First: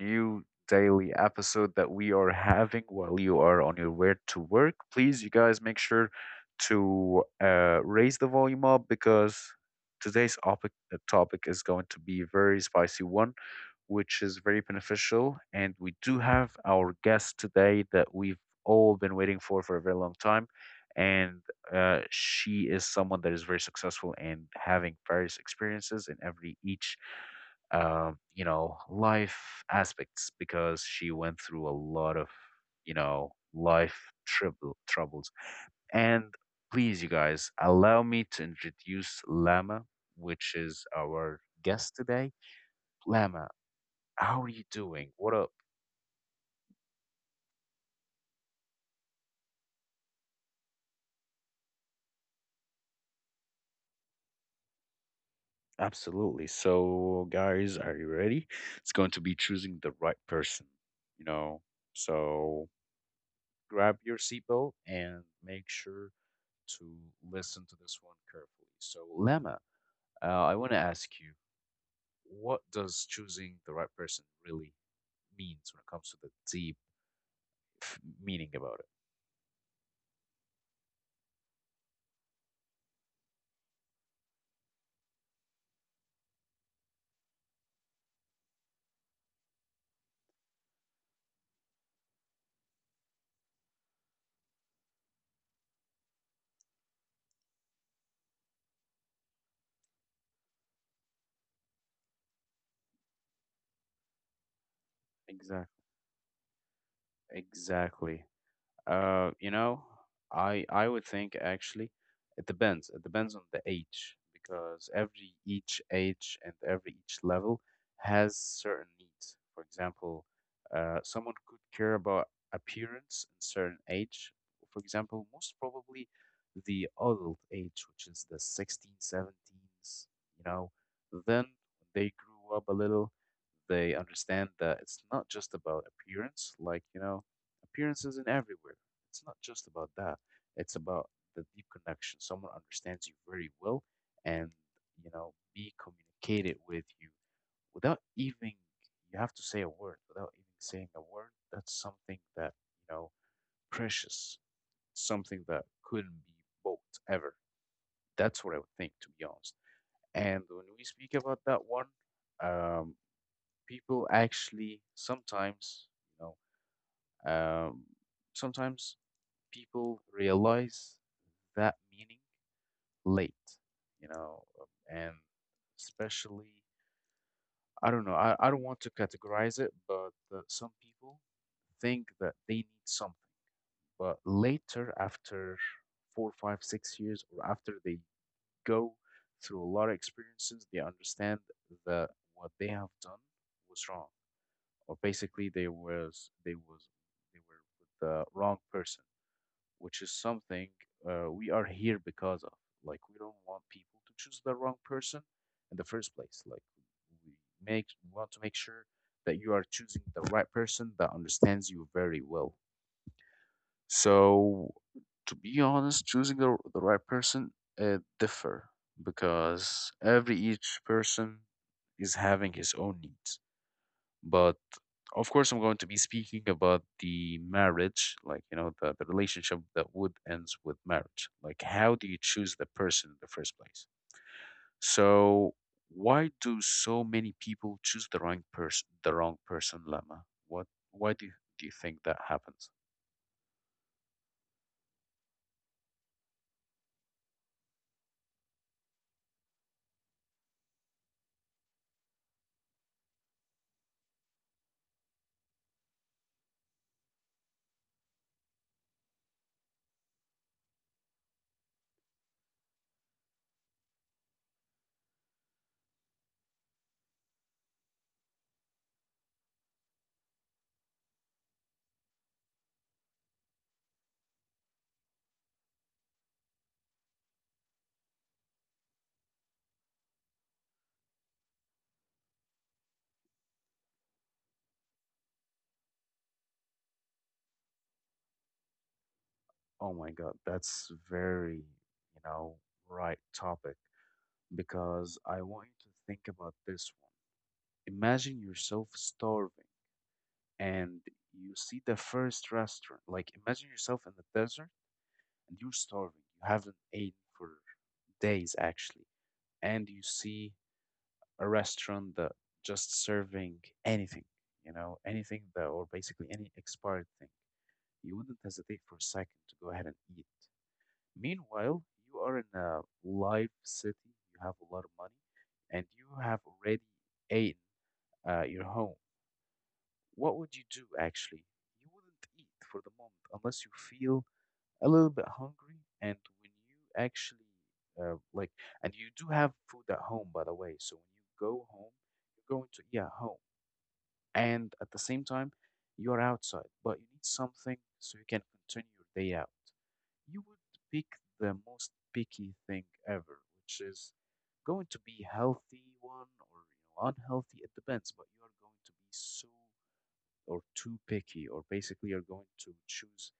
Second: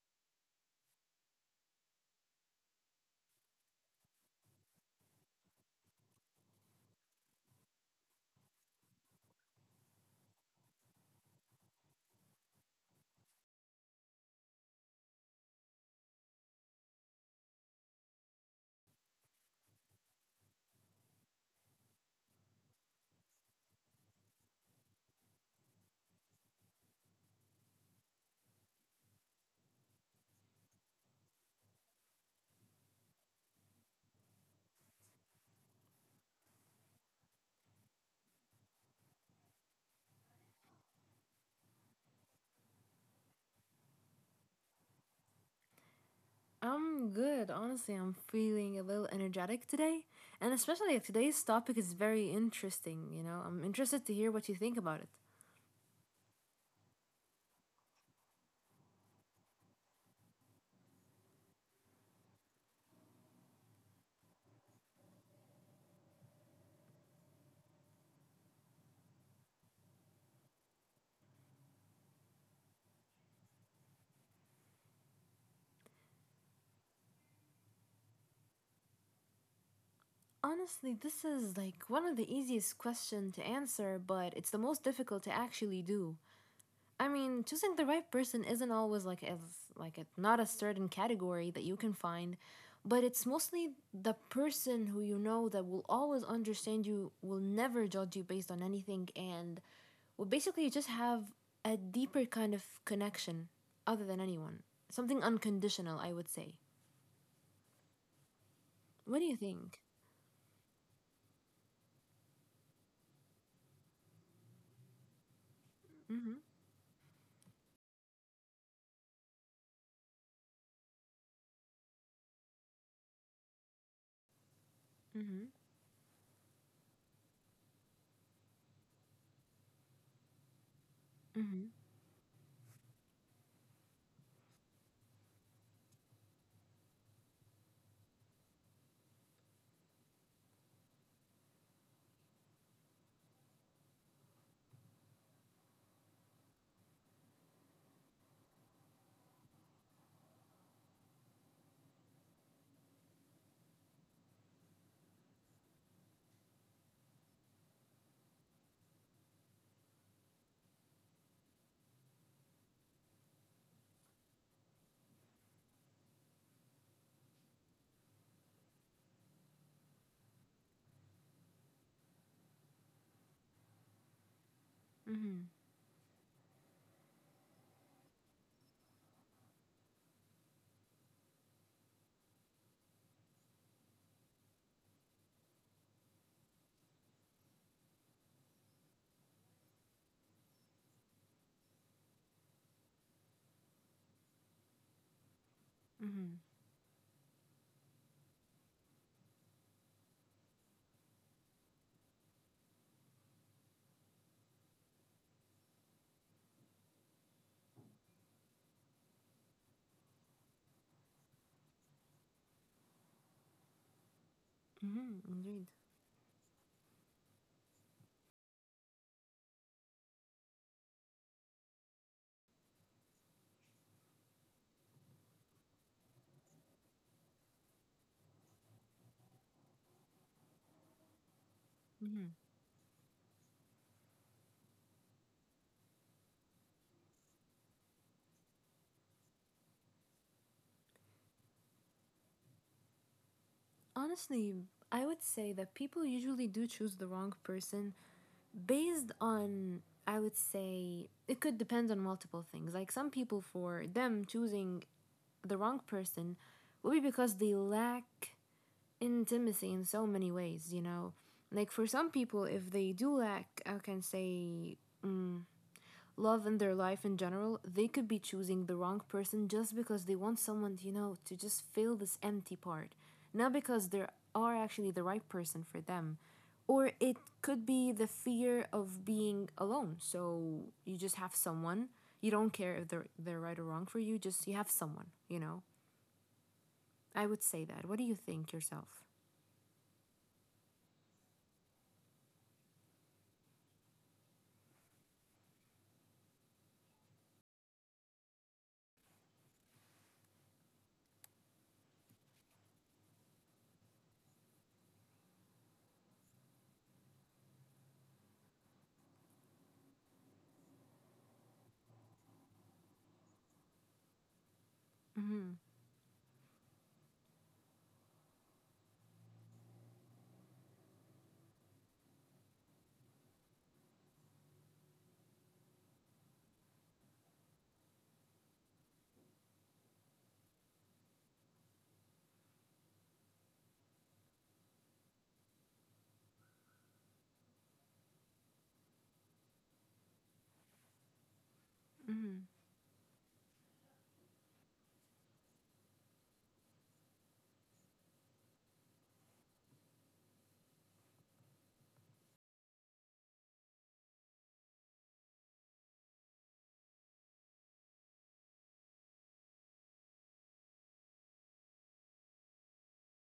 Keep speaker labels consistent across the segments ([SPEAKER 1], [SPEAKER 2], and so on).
[SPEAKER 1] new daily episode that we are having while you are on your way to work. Please, you guys, make sure to raise the volume up, because today's topic is going to be a very spicy one, which is very beneficial. And we do have our guest today that we've all been waiting for a very long time. And she is someone that is very successful and having various experiences in every each life aspects, because she went through a lot of, life troubles. And please, you guys, allow me to introduce Lama, which is our guest today. Lama, how are you doing? What up?
[SPEAKER 2] I'm good. Honestly, I'm feeling a little energetic today. And especially if today's topic is very interesting, you know? I'm interested to hear what you think about it.
[SPEAKER 1] Absolutely. So, guys, are you ready? It's going to be choosing the right person, you know. So, grab your seatbelt and make sure to listen to this one carefully. So, Lama, I want to ask you, what does choosing the right person really means when it comes to the deep meaning about it?
[SPEAKER 2] Honestly, this is like one of the easiest questions to answer, but it's the most difficult to actually do. I mean, choosing the right person isn't always like it's not a certain category that you can find, but it's mostly the person who you know that will always understand you, will never judge you based on anything, and will basically just have a deeper kind of connection other than anyone. Something
[SPEAKER 1] Exactly.
[SPEAKER 2] unconditional, I would say.
[SPEAKER 1] Exactly.
[SPEAKER 2] What do
[SPEAKER 1] Uh,
[SPEAKER 2] you
[SPEAKER 1] you
[SPEAKER 2] think?
[SPEAKER 1] know, I would think actually it depends. It depends on the age, because every each
[SPEAKER 2] Mm-hmm.
[SPEAKER 1] age and every each level has certain needs. For example, someone could care about appearance in certain age. For example,
[SPEAKER 2] Mm-hmm.
[SPEAKER 1] most probably the adult age, which is the 16, seventeens, you know, then
[SPEAKER 2] Mm-hmm.
[SPEAKER 1] they grew up a little, they understand that it's not just about appearance. Like, appearance isn't everywhere. It's not just about that. It's about the deep connection. Someone understands you very well and, be communicated with you without even, you have to say a word, without even saying a word. That's something that, you know, precious, something that couldn't be bought ever. That's what I would think, to be honest. And when we speak about that one, um, people actually sometimes, you know, um, sometimes people realize that meaning late, and
[SPEAKER 2] Mm-hmm.
[SPEAKER 1] especially, I don't know, I don't want to categorize it, but some people think that they need something, but later after 4, 5, 6 years, or after they go through a lot of experiences, they understand that what they have done was wrong, or basically
[SPEAKER 2] Mm-hmm.
[SPEAKER 1] they were with the wrong person, which is something we are here because of. Like, we don't want people to choose the wrong person in the first place. Like, we we want to make sure that you are choosing the right person that understands you very well. So,
[SPEAKER 2] Mm-hmm.
[SPEAKER 1] to be
[SPEAKER 2] Indeed.
[SPEAKER 1] honest, choosing the right person differ, because every each person is having his own needs. But of course, I'm going to be speaking about the marriage, like, the relationship that would ends with marriage. Like, how do you
[SPEAKER 2] Mm-hmm.
[SPEAKER 1] choose the person in the first place? So, why do so many people choose the wrong person, Lama? What, why do you think that happens?
[SPEAKER 2] Honestly, I would say that people usually do choose the wrong person based on, I would say, it could depend on multiple things. Like some people, for them choosing the wrong person will be because they lack intimacy in so many ways, you know? Like for some people, if they do lack, I can say, mm love and their life in general, they could be choosing the wrong person just because they want someone, you know, to just fill this empty part. Not because they are actually the right person for them. Or it could be the fear of being alone. So you just have someone. You don't care if they're right or wrong for you, just you have someone, you know? I would say that. What do you think yourself?
[SPEAKER 1] Oh my God, that's very, right topic, because I want you to think about this one. Imagine yourself starving and you see the first restaurant. Like, imagine yourself in the desert and you're starving. You haven't eaten for days actually, and you see a restaurant that just serving anything, anything
[SPEAKER 2] Mm-hmm.
[SPEAKER 1] that or basically any expired thing. You wouldn't hesitate for a second to go ahead and eat. Meanwhile, you are in a live city. You have a lot of money, and you have already eaten your home. What would you do actually? You wouldn't eat for the moment unless you feel a little bit hungry, and when you actually, uh, like, and you do have food at home, by the way. So, when you go home, you're going to, yeah, home, and at the same time, you're outside, but you need something so you can continue your day out. You would pick the most picky thing ever, which is going to be healthy one or unhealthy. It depends, but you are going to be so or too picky, or basically you're going to choose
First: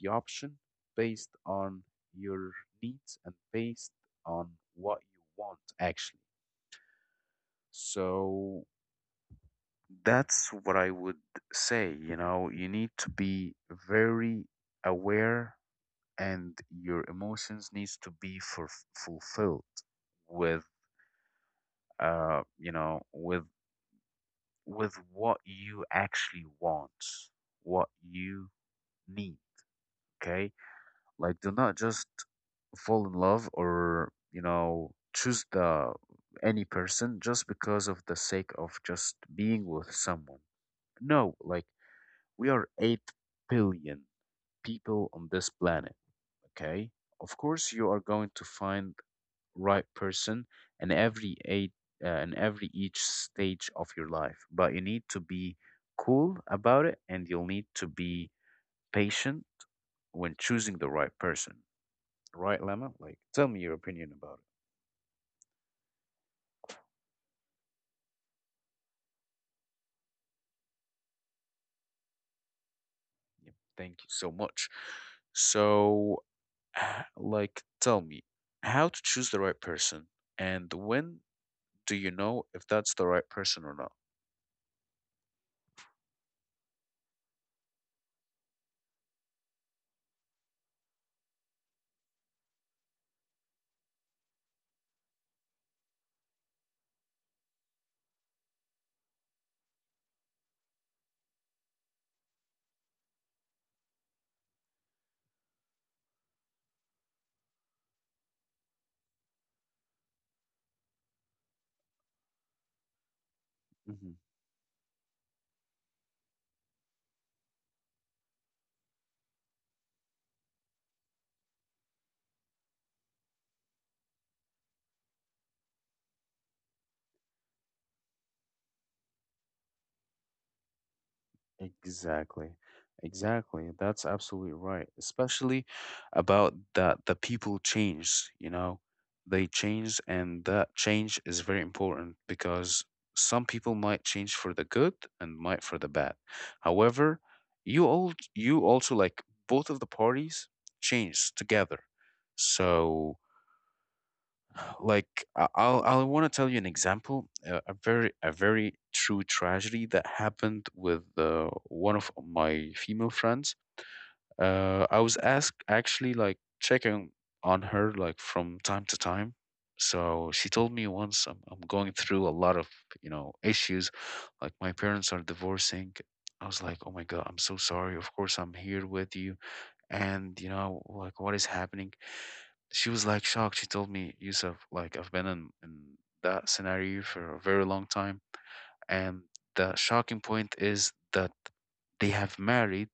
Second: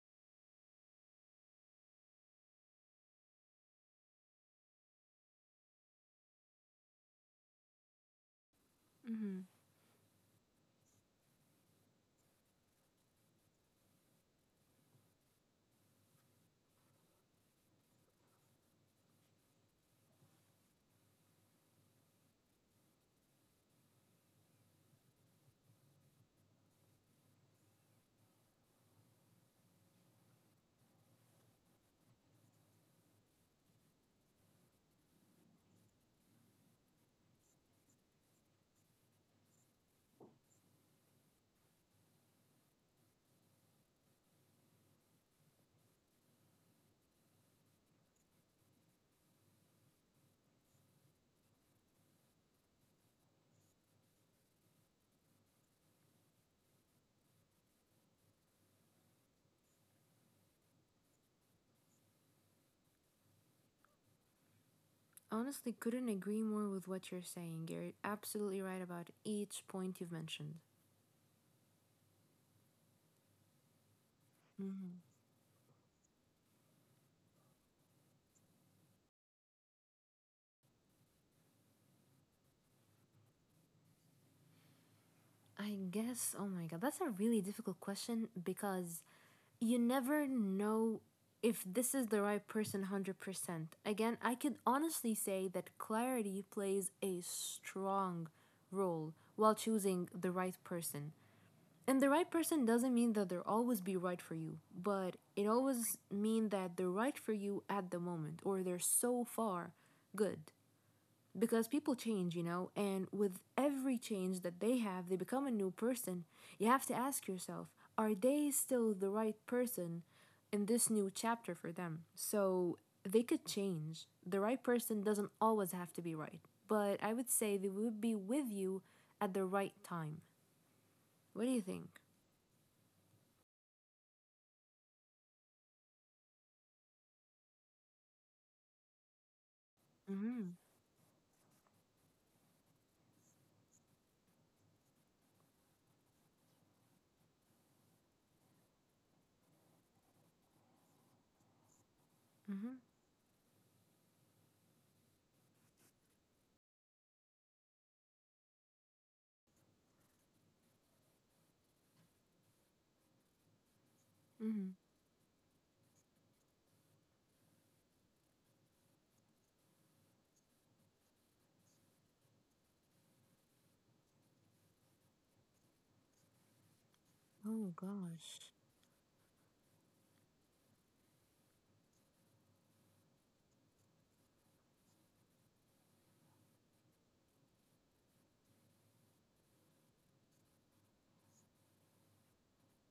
[SPEAKER 1] the option based on your needs and based on what you want actually. So,
[SPEAKER 2] Mm-hmm.
[SPEAKER 1] that's what I would say. You know, you need to be very aware, and your emotions needs to be fulfilled with uh you know with with what you actually want, what you need, okay? Like, do not just fall in love or, choose the any person just because of the sake of just being with someone. No, like, we are 8 billion people on this planet, okay? Of course you are going to find right person in every eight in every each stage of your life, but you need to be cool about it and you'll need to be patient when choosing the right person. Right, Lemma? Like, tell me your opinion about
[SPEAKER 2] Honestly, couldn't agree more with what you're saying. You're absolutely right about each point you've mentioned.
[SPEAKER 1] it. Yep, thank you so much. So, like, tell me how to choose the right person, and when do you know if that's the right person or not?
[SPEAKER 2] I guess, oh my god, that's a really difficult question because you never know if this is the right person 100%. Again, I could honestly say that clarity plays a strong role while choosing the right person. And the right person doesn't mean that they'll always be right for you, but it always mean that they're right for you at the moment, or they're so far good because people change, you know, and with every change that they have, they become a new person. You have to ask yourself, are they still the right person in this new chapter for them? So they could change. The right person doesn't always have to be right, but I would say they would be with you at the right time. What do you think?
[SPEAKER 1] Exactly. Exactly. That's absolutely right. Especially about that the people change, they change, and
[SPEAKER 2] Mm-hmm.
[SPEAKER 1] that change is very important, because some people might change for the good and might for the bad. However, you also, like, both of the parties change together.
[SPEAKER 2] Mm-hmm.
[SPEAKER 1] So, like, I want to tell you an example, a very true tragedy that happened with one of my female friends.
[SPEAKER 2] Mm-hmm.
[SPEAKER 1] I was asked actually, like, checking on her, like, from time to time. So, she told me once, I'm going through a lot of issues, like, my parents are divorcing. I was like, oh my God, I'm so
[SPEAKER 2] Oh
[SPEAKER 1] sorry. Of course, I'm
[SPEAKER 2] gosh.
[SPEAKER 1] here with you, and like what is happening. She was like shocked. She told me, Yusuf, like, I've been in that scenario for a very long time, and the shocking point is that they have married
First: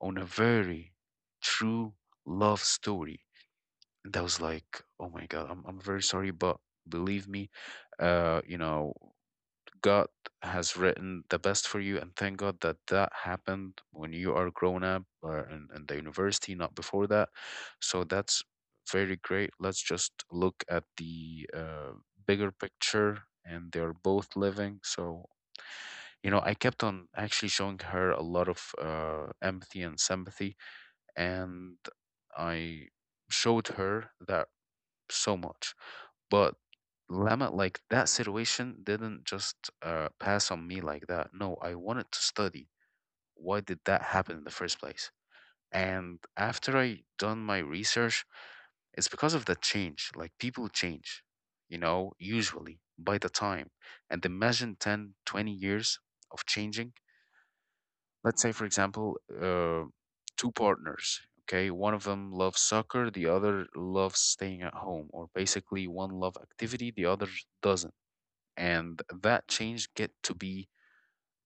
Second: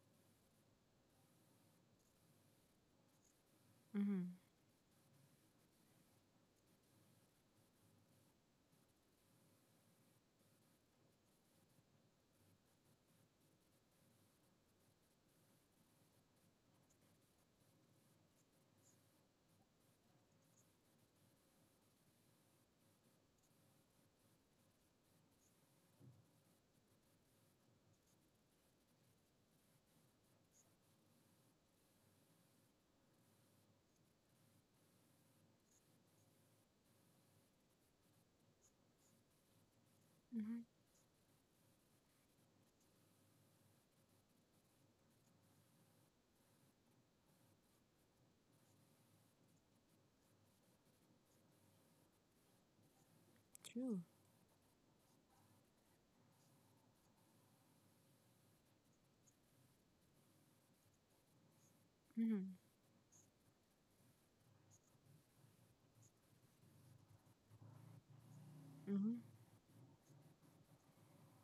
[SPEAKER 1] on a very true love story. And I
[SPEAKER 2] Mm-hmm.
[SPEAKER 1] was like, oh my God, I'm very sorry, but believe me, uh you know God has written the best for you, and thank God that that happened when you are grown up or in the university, not before that. So, that's very great. Let's just look at the bigger picture, and they're both living. So, you know, I kept on actually showing her a lot of empathy and sympathy, and I showed her that so much. But Lama, like that situation didn't just pass
[SPEAKER 2] Mm-hmm.
[SPEAKER 1] on me like that. No, I wanted to study. Why did that happen in the first place? And after I done my research, it's because of the change. Like, people change, usually by the time.
[SPEAKER 2] True.
[SPEAKER 1] And imagine 10, 20 years of changing. Let's say, for example, two partners. Okay, one of them
[SPEAKER 2] Mm-hmm.
[SPEAKER 1] loves soccer, the other loves staying at home, or basically one love activity, the other doesn't, and
[SPEAKER 2] Mm-hmm.
[SPEAKER 1] that change get to be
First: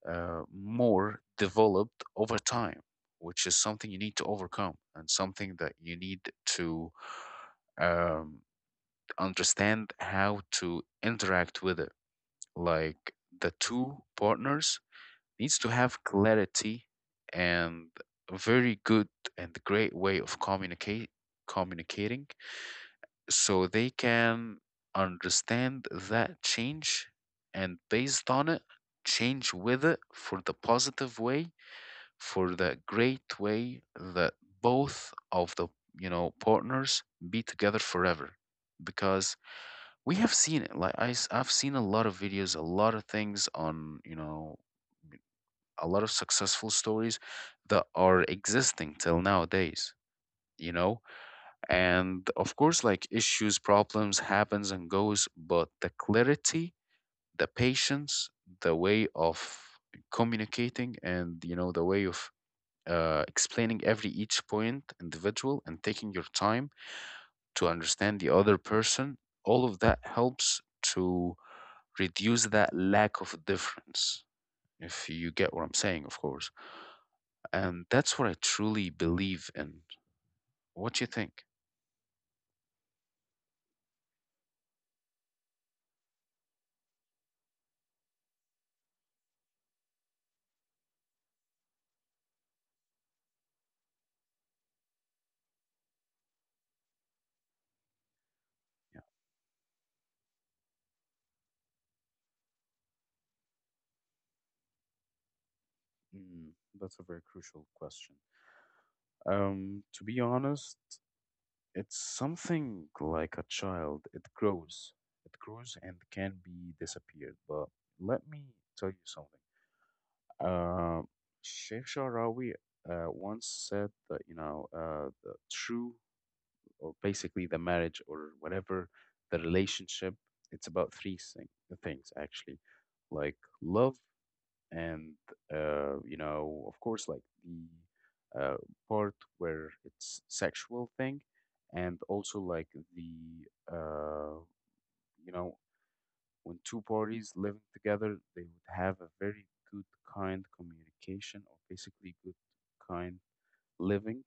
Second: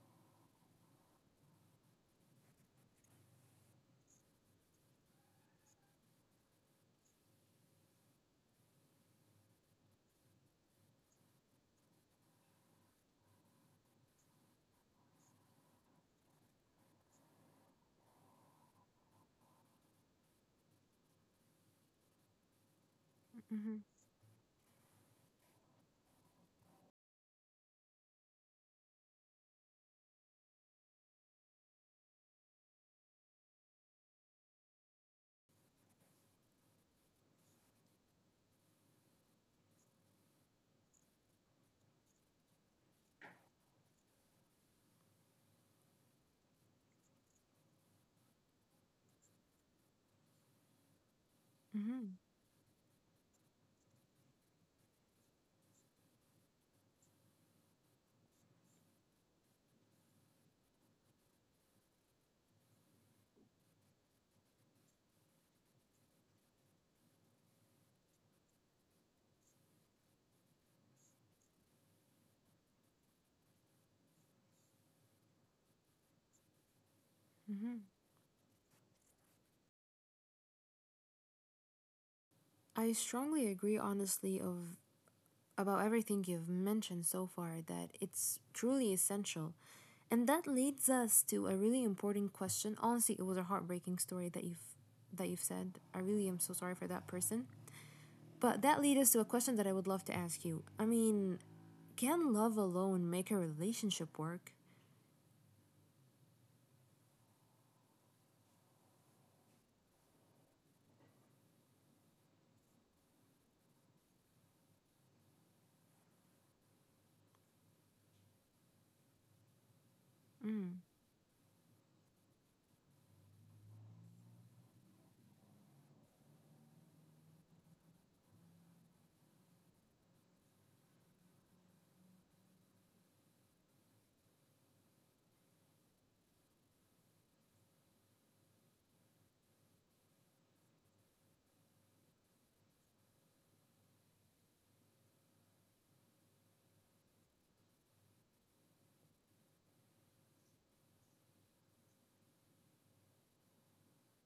[SPEAKER 1] more developed over time, which is something you need to overcome and something that you need to, um, understand how to interact with it, like the two partners needs to have clarity and a very good and great way of communicate communicating, so
[SPEAKER 2] Mm-hmm.
[SPEAKER 1] they can understand that change and, based on it, change with it for the positive way, for the great way, that both of the partners be together forever. Because we have seen it, like I've seen a lot of videos, a lot of things on, a lot of successful stories that are existing till nowadays. you know
[SPEAKER 2] Mm-hmm.
[SPEAKER 1] and of course, like issues, problems happens and goes, but the clarity, the patience, the way of communicating, and, the way of explaining every each point individual and taking your time to understand the other person, all of that helps to reduce that lack of difference, if you get what I'm saying, of course. And that's what I truly believe in. What do you think?
[SPEAKER 2] I strongly agree, honestly, of about everything you've mentioned so far, that it's truly essential. And that leads us to a really important question. Honestly, it was a heartbreaking story that you've said. I really am so sorry for that person. But that leads us to a question that I would love to ask you. I mean, can love alone make a relationship work?
[SPEAKER 1] Mm, that's a very crucial question. To be honest, it's something like a child. It grows and can be disappeared. But let me tell you something. Uh, Sheikh Sharawi once said that the true or basically the marriage or whatever the relationship, it's about three things actually, like love, and of course, like the part where it's sexual thing, and also like the uh, you know, when two parties living together, they would have a very good kind communication or basically good kind living.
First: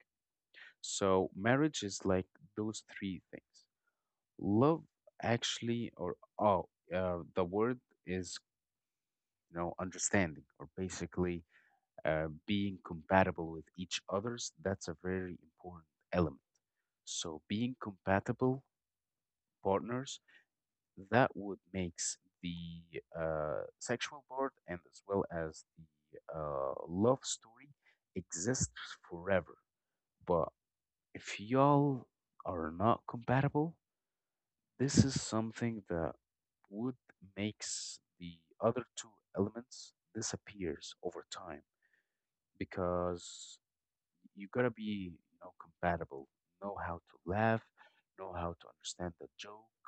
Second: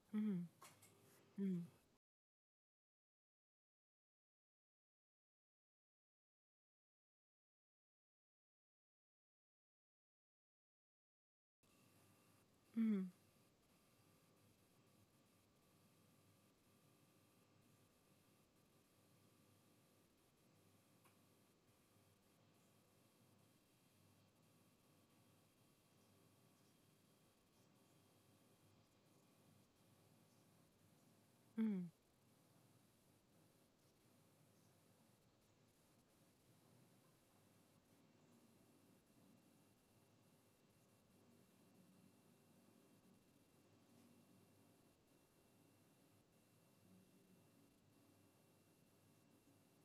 [SPEAKER 1] So,
[SPEAKER 2] Mm,
[SPEAKER 1] marriage is like those three things. Love actually, or the word is understanding, or basically being
[SPEAKER 2] mm,
[SPEAKER 1] compatible with each others. That's a very important element. So being compatible partners, that would makes the sexual part and as well as the love story exist forever. But if y'all are not compatible, this is something that would makes the other two elements disappears over time. Because you gotta be, you know, compatible, know how to laugh, know how to understand the joke,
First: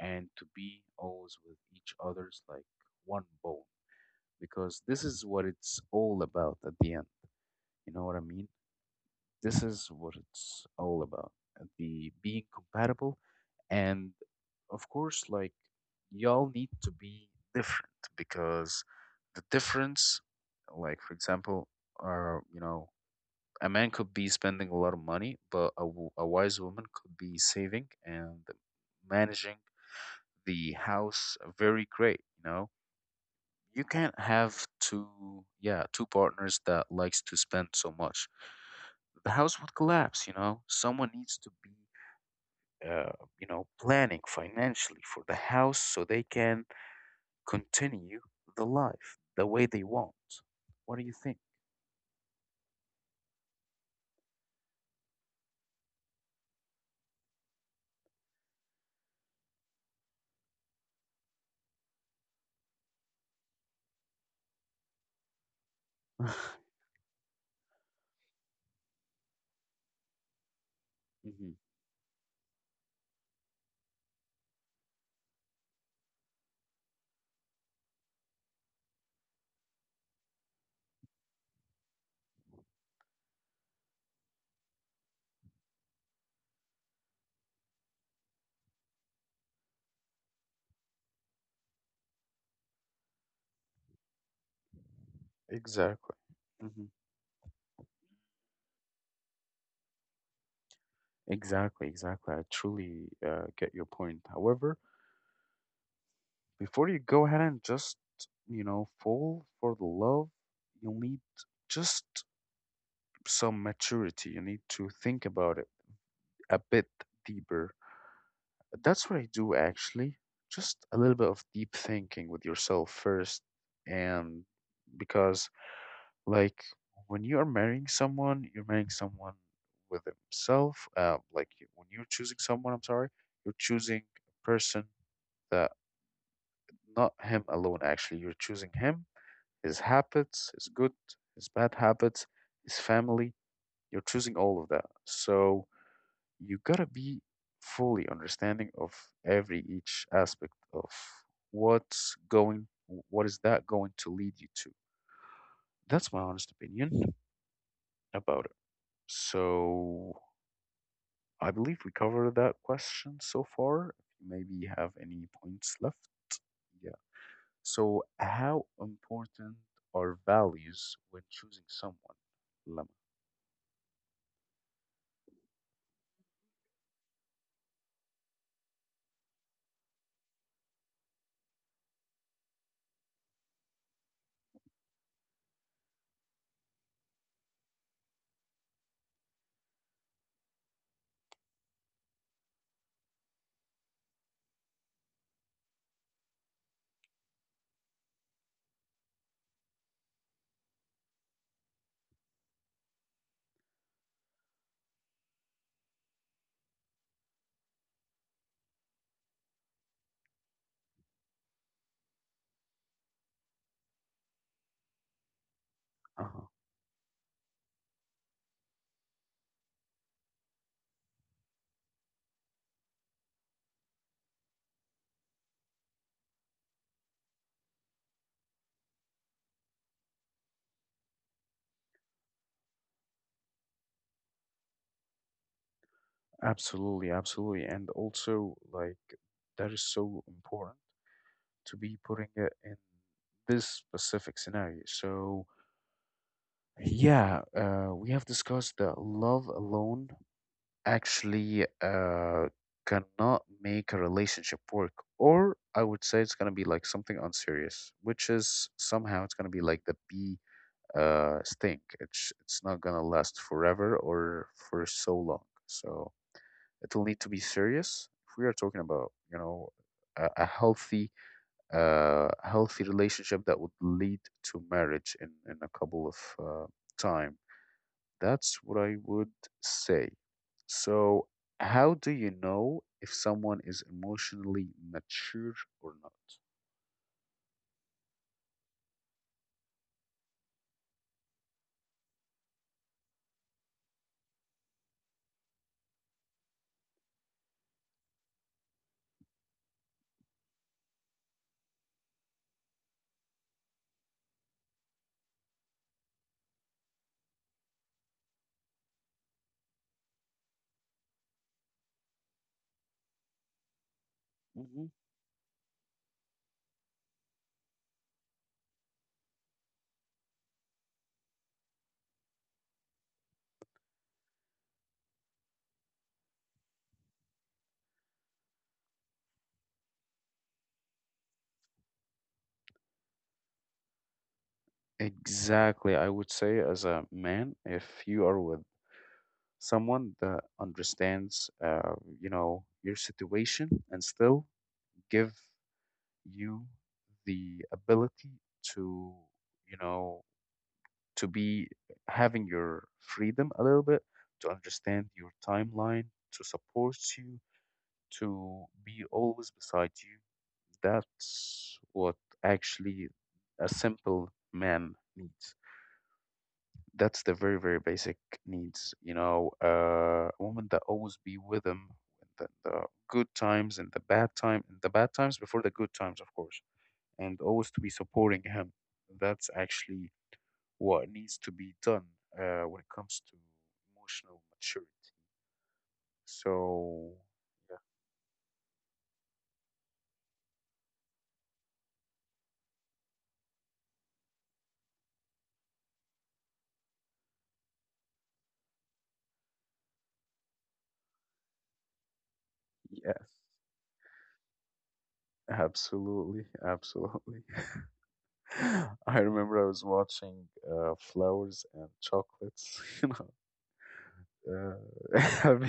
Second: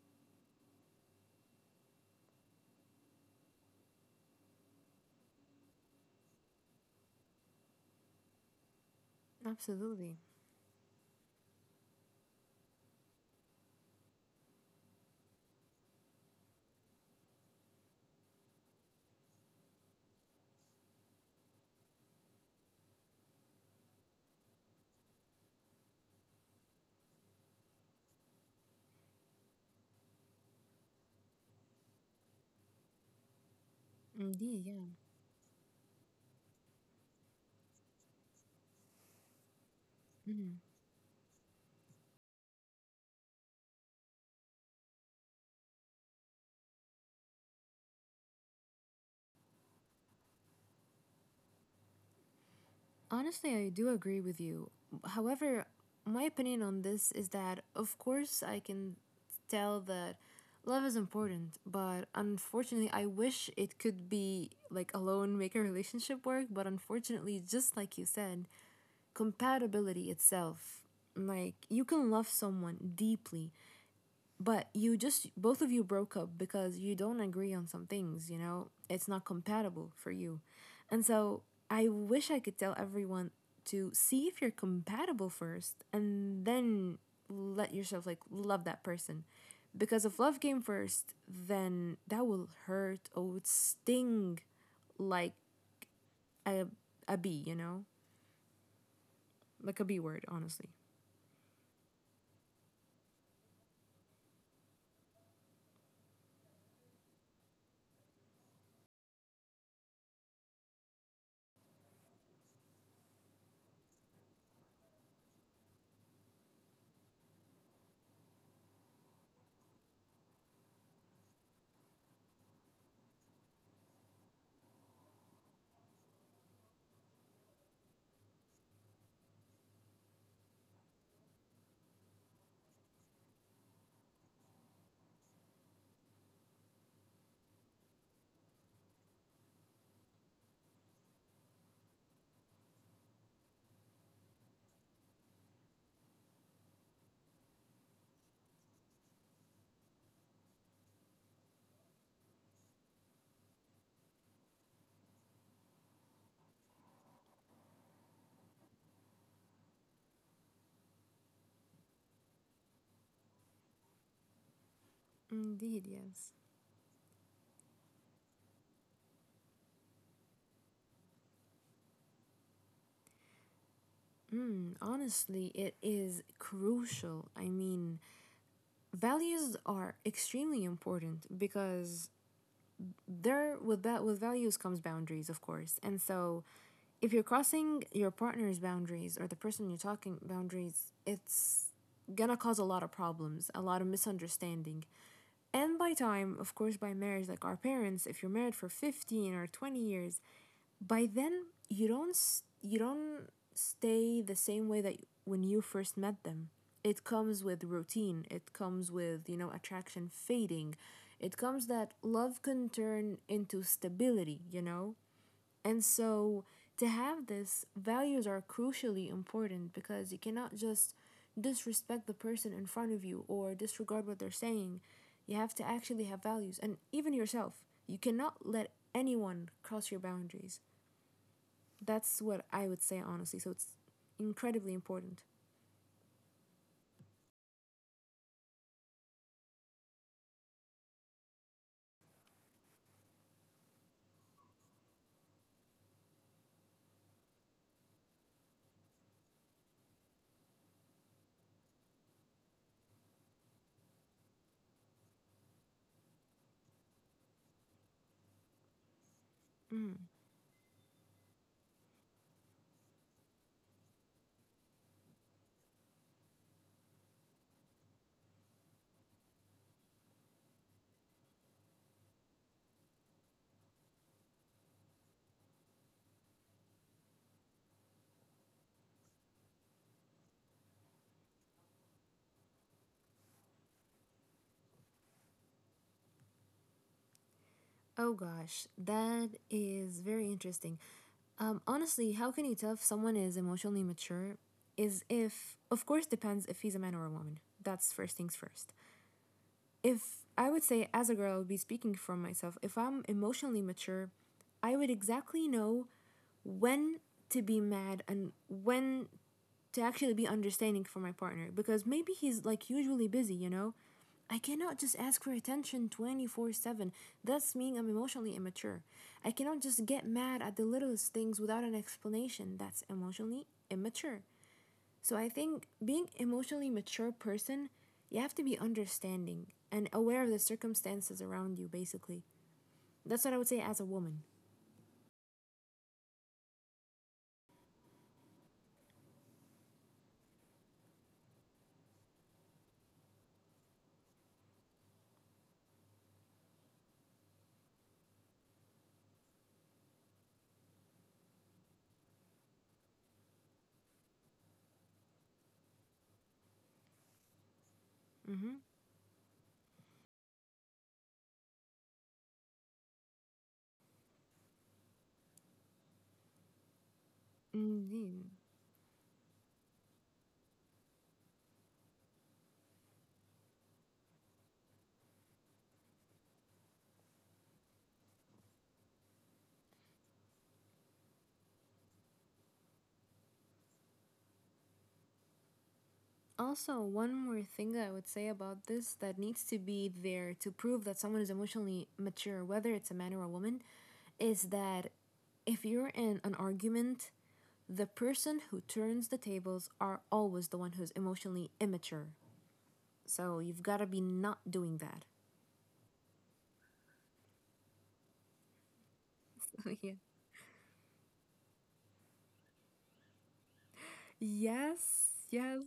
[SPEAKER 1] and to be always with each other's like one bone. Because this is what it's all about at the end, you know what I mean? This is what
[SPEAKER 2] absolutely.
[SPEAKER 1] it's all about. The being compatible, and of course, like, y'all need to be different. Because the difference, like, for example, are, you know, a man could be spending a lot of money, but a wise woman could be saving and managing the house very great, you know? You can't have
[SPEAKER 2] Indeed, yeah.
[SPEAKER 1] two, yeah, two partners that likes to spend so much. The house would collapse, you know? Someone needs to be, uh, you know, planning financially for the house so they can continue the life the way they want. What do you think?
[SPEAKER 2] Honestly, I do agree with you. However, my opinion on this is that, of course, I can tell that love is important, but unfortunately, I wish it could be like alone make a relationship
[SPEAKER 1] hmm.
[SPEAKER 2] work, but unfortunately, just like you said, compatibility itself, like, you can love someone deeply, but you just both of you broke up because you don't agree on some things, you know? It's not compatible for you. And so I wish I could tell everyone to see if you're compatible first and then let yourself like love that person, because if love came first, then that will hurt or would sting like
[SPEAKER 1] Exactly.
[SPEAKER 2] a, a bee, you know, like a b word, honestly.
[SPEAKER 1] Exactly, exactly. I truly get your point. However, before you go ahead and just, you know, fall for the love, you'll need just some maturity. You need to think about it a bit deeper. That's what I do actually. Just a little bit of deep thinking with yourself first. And because, like, when you are marrying someone, you're marrying someone with himself. Like, you- when you're choosing someone, I'm sorry, you're choosing a person that not him alone, actually. You're choosing him, his habits, his good, his bad habits, his family. You're choosing all of that. So you gotta be fully understanding of every each aspect of what's going, what is that going to lead you to. That's my honest opinion about it. So I believe we covered that question so far. If you maybe have any points
[SPEAKER 2] Indeed,
[SPEAKER 1] left,
[SPEAKER 2] yes.
[SPEAKER 1] so, how important are values when choosing someone? Lama.
[SPEAKER 2] Mm, honestly, it is crucial. I mean, values are extremely important, because there, with that, with values comes boundaries, of course. And so if you're crossing your partner's boundaries or the person you're talking boundaries, it's gonna cause a lot of problems, a lot of misunderstanding. And by time, of course, by marriage, like our parents, if you're married for 15 or 20 years, by then you don't, you don't stay the same way that when you first met them. It comes with routine, it comes with, you know, attraction fading. It comes that love can turn into stability, you know? And so
[SPEAKER 1] Uh-huh.
[SPEAKER 2] to have this values are crucially important, because you cannot just disrespect the person in front of you or disregard what they're saying. You have to actually have values, and even yourself, you cannot let anyone cross your boundaries. That's what I would say, honestly. So it's incredibly important.
[SPEAKER 1] Absolutely, absolutely. And also, like, that is so important to be putting it in this specific scenario. So, yeah, we have discussed that love alone actually cannot make a relationship work. Or I would say it's going to be like something unserious, which is somehow it's going to be like the B stink. It's not gonna last forever or for so long. So it'll need to be serious if we are talking about, you know, a healthy healthy relationship that would lead to marriage in a couple of time. That's what I would say. So how do you know if someone is emotionally mature or not?
[SPEAKER 2] Oh gosh, that is very interesting. Honestly, how can you tell if someone is emotionally mature? Is if, of course, depends if he's a man or a woman. That's first things first. If, I would say, as a girl, I would be speaking from myself, if I'm emotionally mature, I would exactly know when to be mad and when to actually be understanding for my partner, because maybe he's like usually busy, you know? I cannot
[SPEAKER 1] Hmm.
[SPEAKER 2] just ask for attention 24/7. That's mean I'm emotionally immature. I cannot just get mad at the littlest things without an explanation. That's emotionally immature. So I think being emotionally mature person, you have to be understanding and aware of the circumstances around you, basically. That's what I would say as a woman.
[SPEAKER 1] Exactly. I would say, as a man, if you are with someone that understands, you know, your situation and still give you the ability to, you know, to be having your freedom a little bit, to understand your timeline, to support you,
[SPEAKER 2] Mm-hmm.
[SPEAKER 1] to be always beside you. That's what actually a simple man needs. That's the very very
[SPEAKER 2] Indeed.
[SPEAKER 1] basic needs, you know, a woman that always be with him in the good times and the bad time, and the bad times before the good times, of course, and always to be supporting him. That's actually what needs to be done when it comes to emotional maturity.
[SPEAKER 2] Also, one
[SPEAKER 1] So
[SPEAKER 2] more thing I would say about this that needs to be there to prove that someone is emotionally mature, whether it's a man or a woman, is that if you're in an argument, the person who turns the tables are always the one who's emotionally immature.
[SPEAKER 1] yes.
[SPEAKER 2] So you've got to be not doing that.
[SPEAKER 1] Absolutely, absolutely. I remember I was
[SPEAKER 2] Yeah.
[SPEAKER 1] watching flowers and chocolates. You know,
[SPEAKER 2] Yes,
[SPEAKER 1] have,
[SPEAKER 2] yes.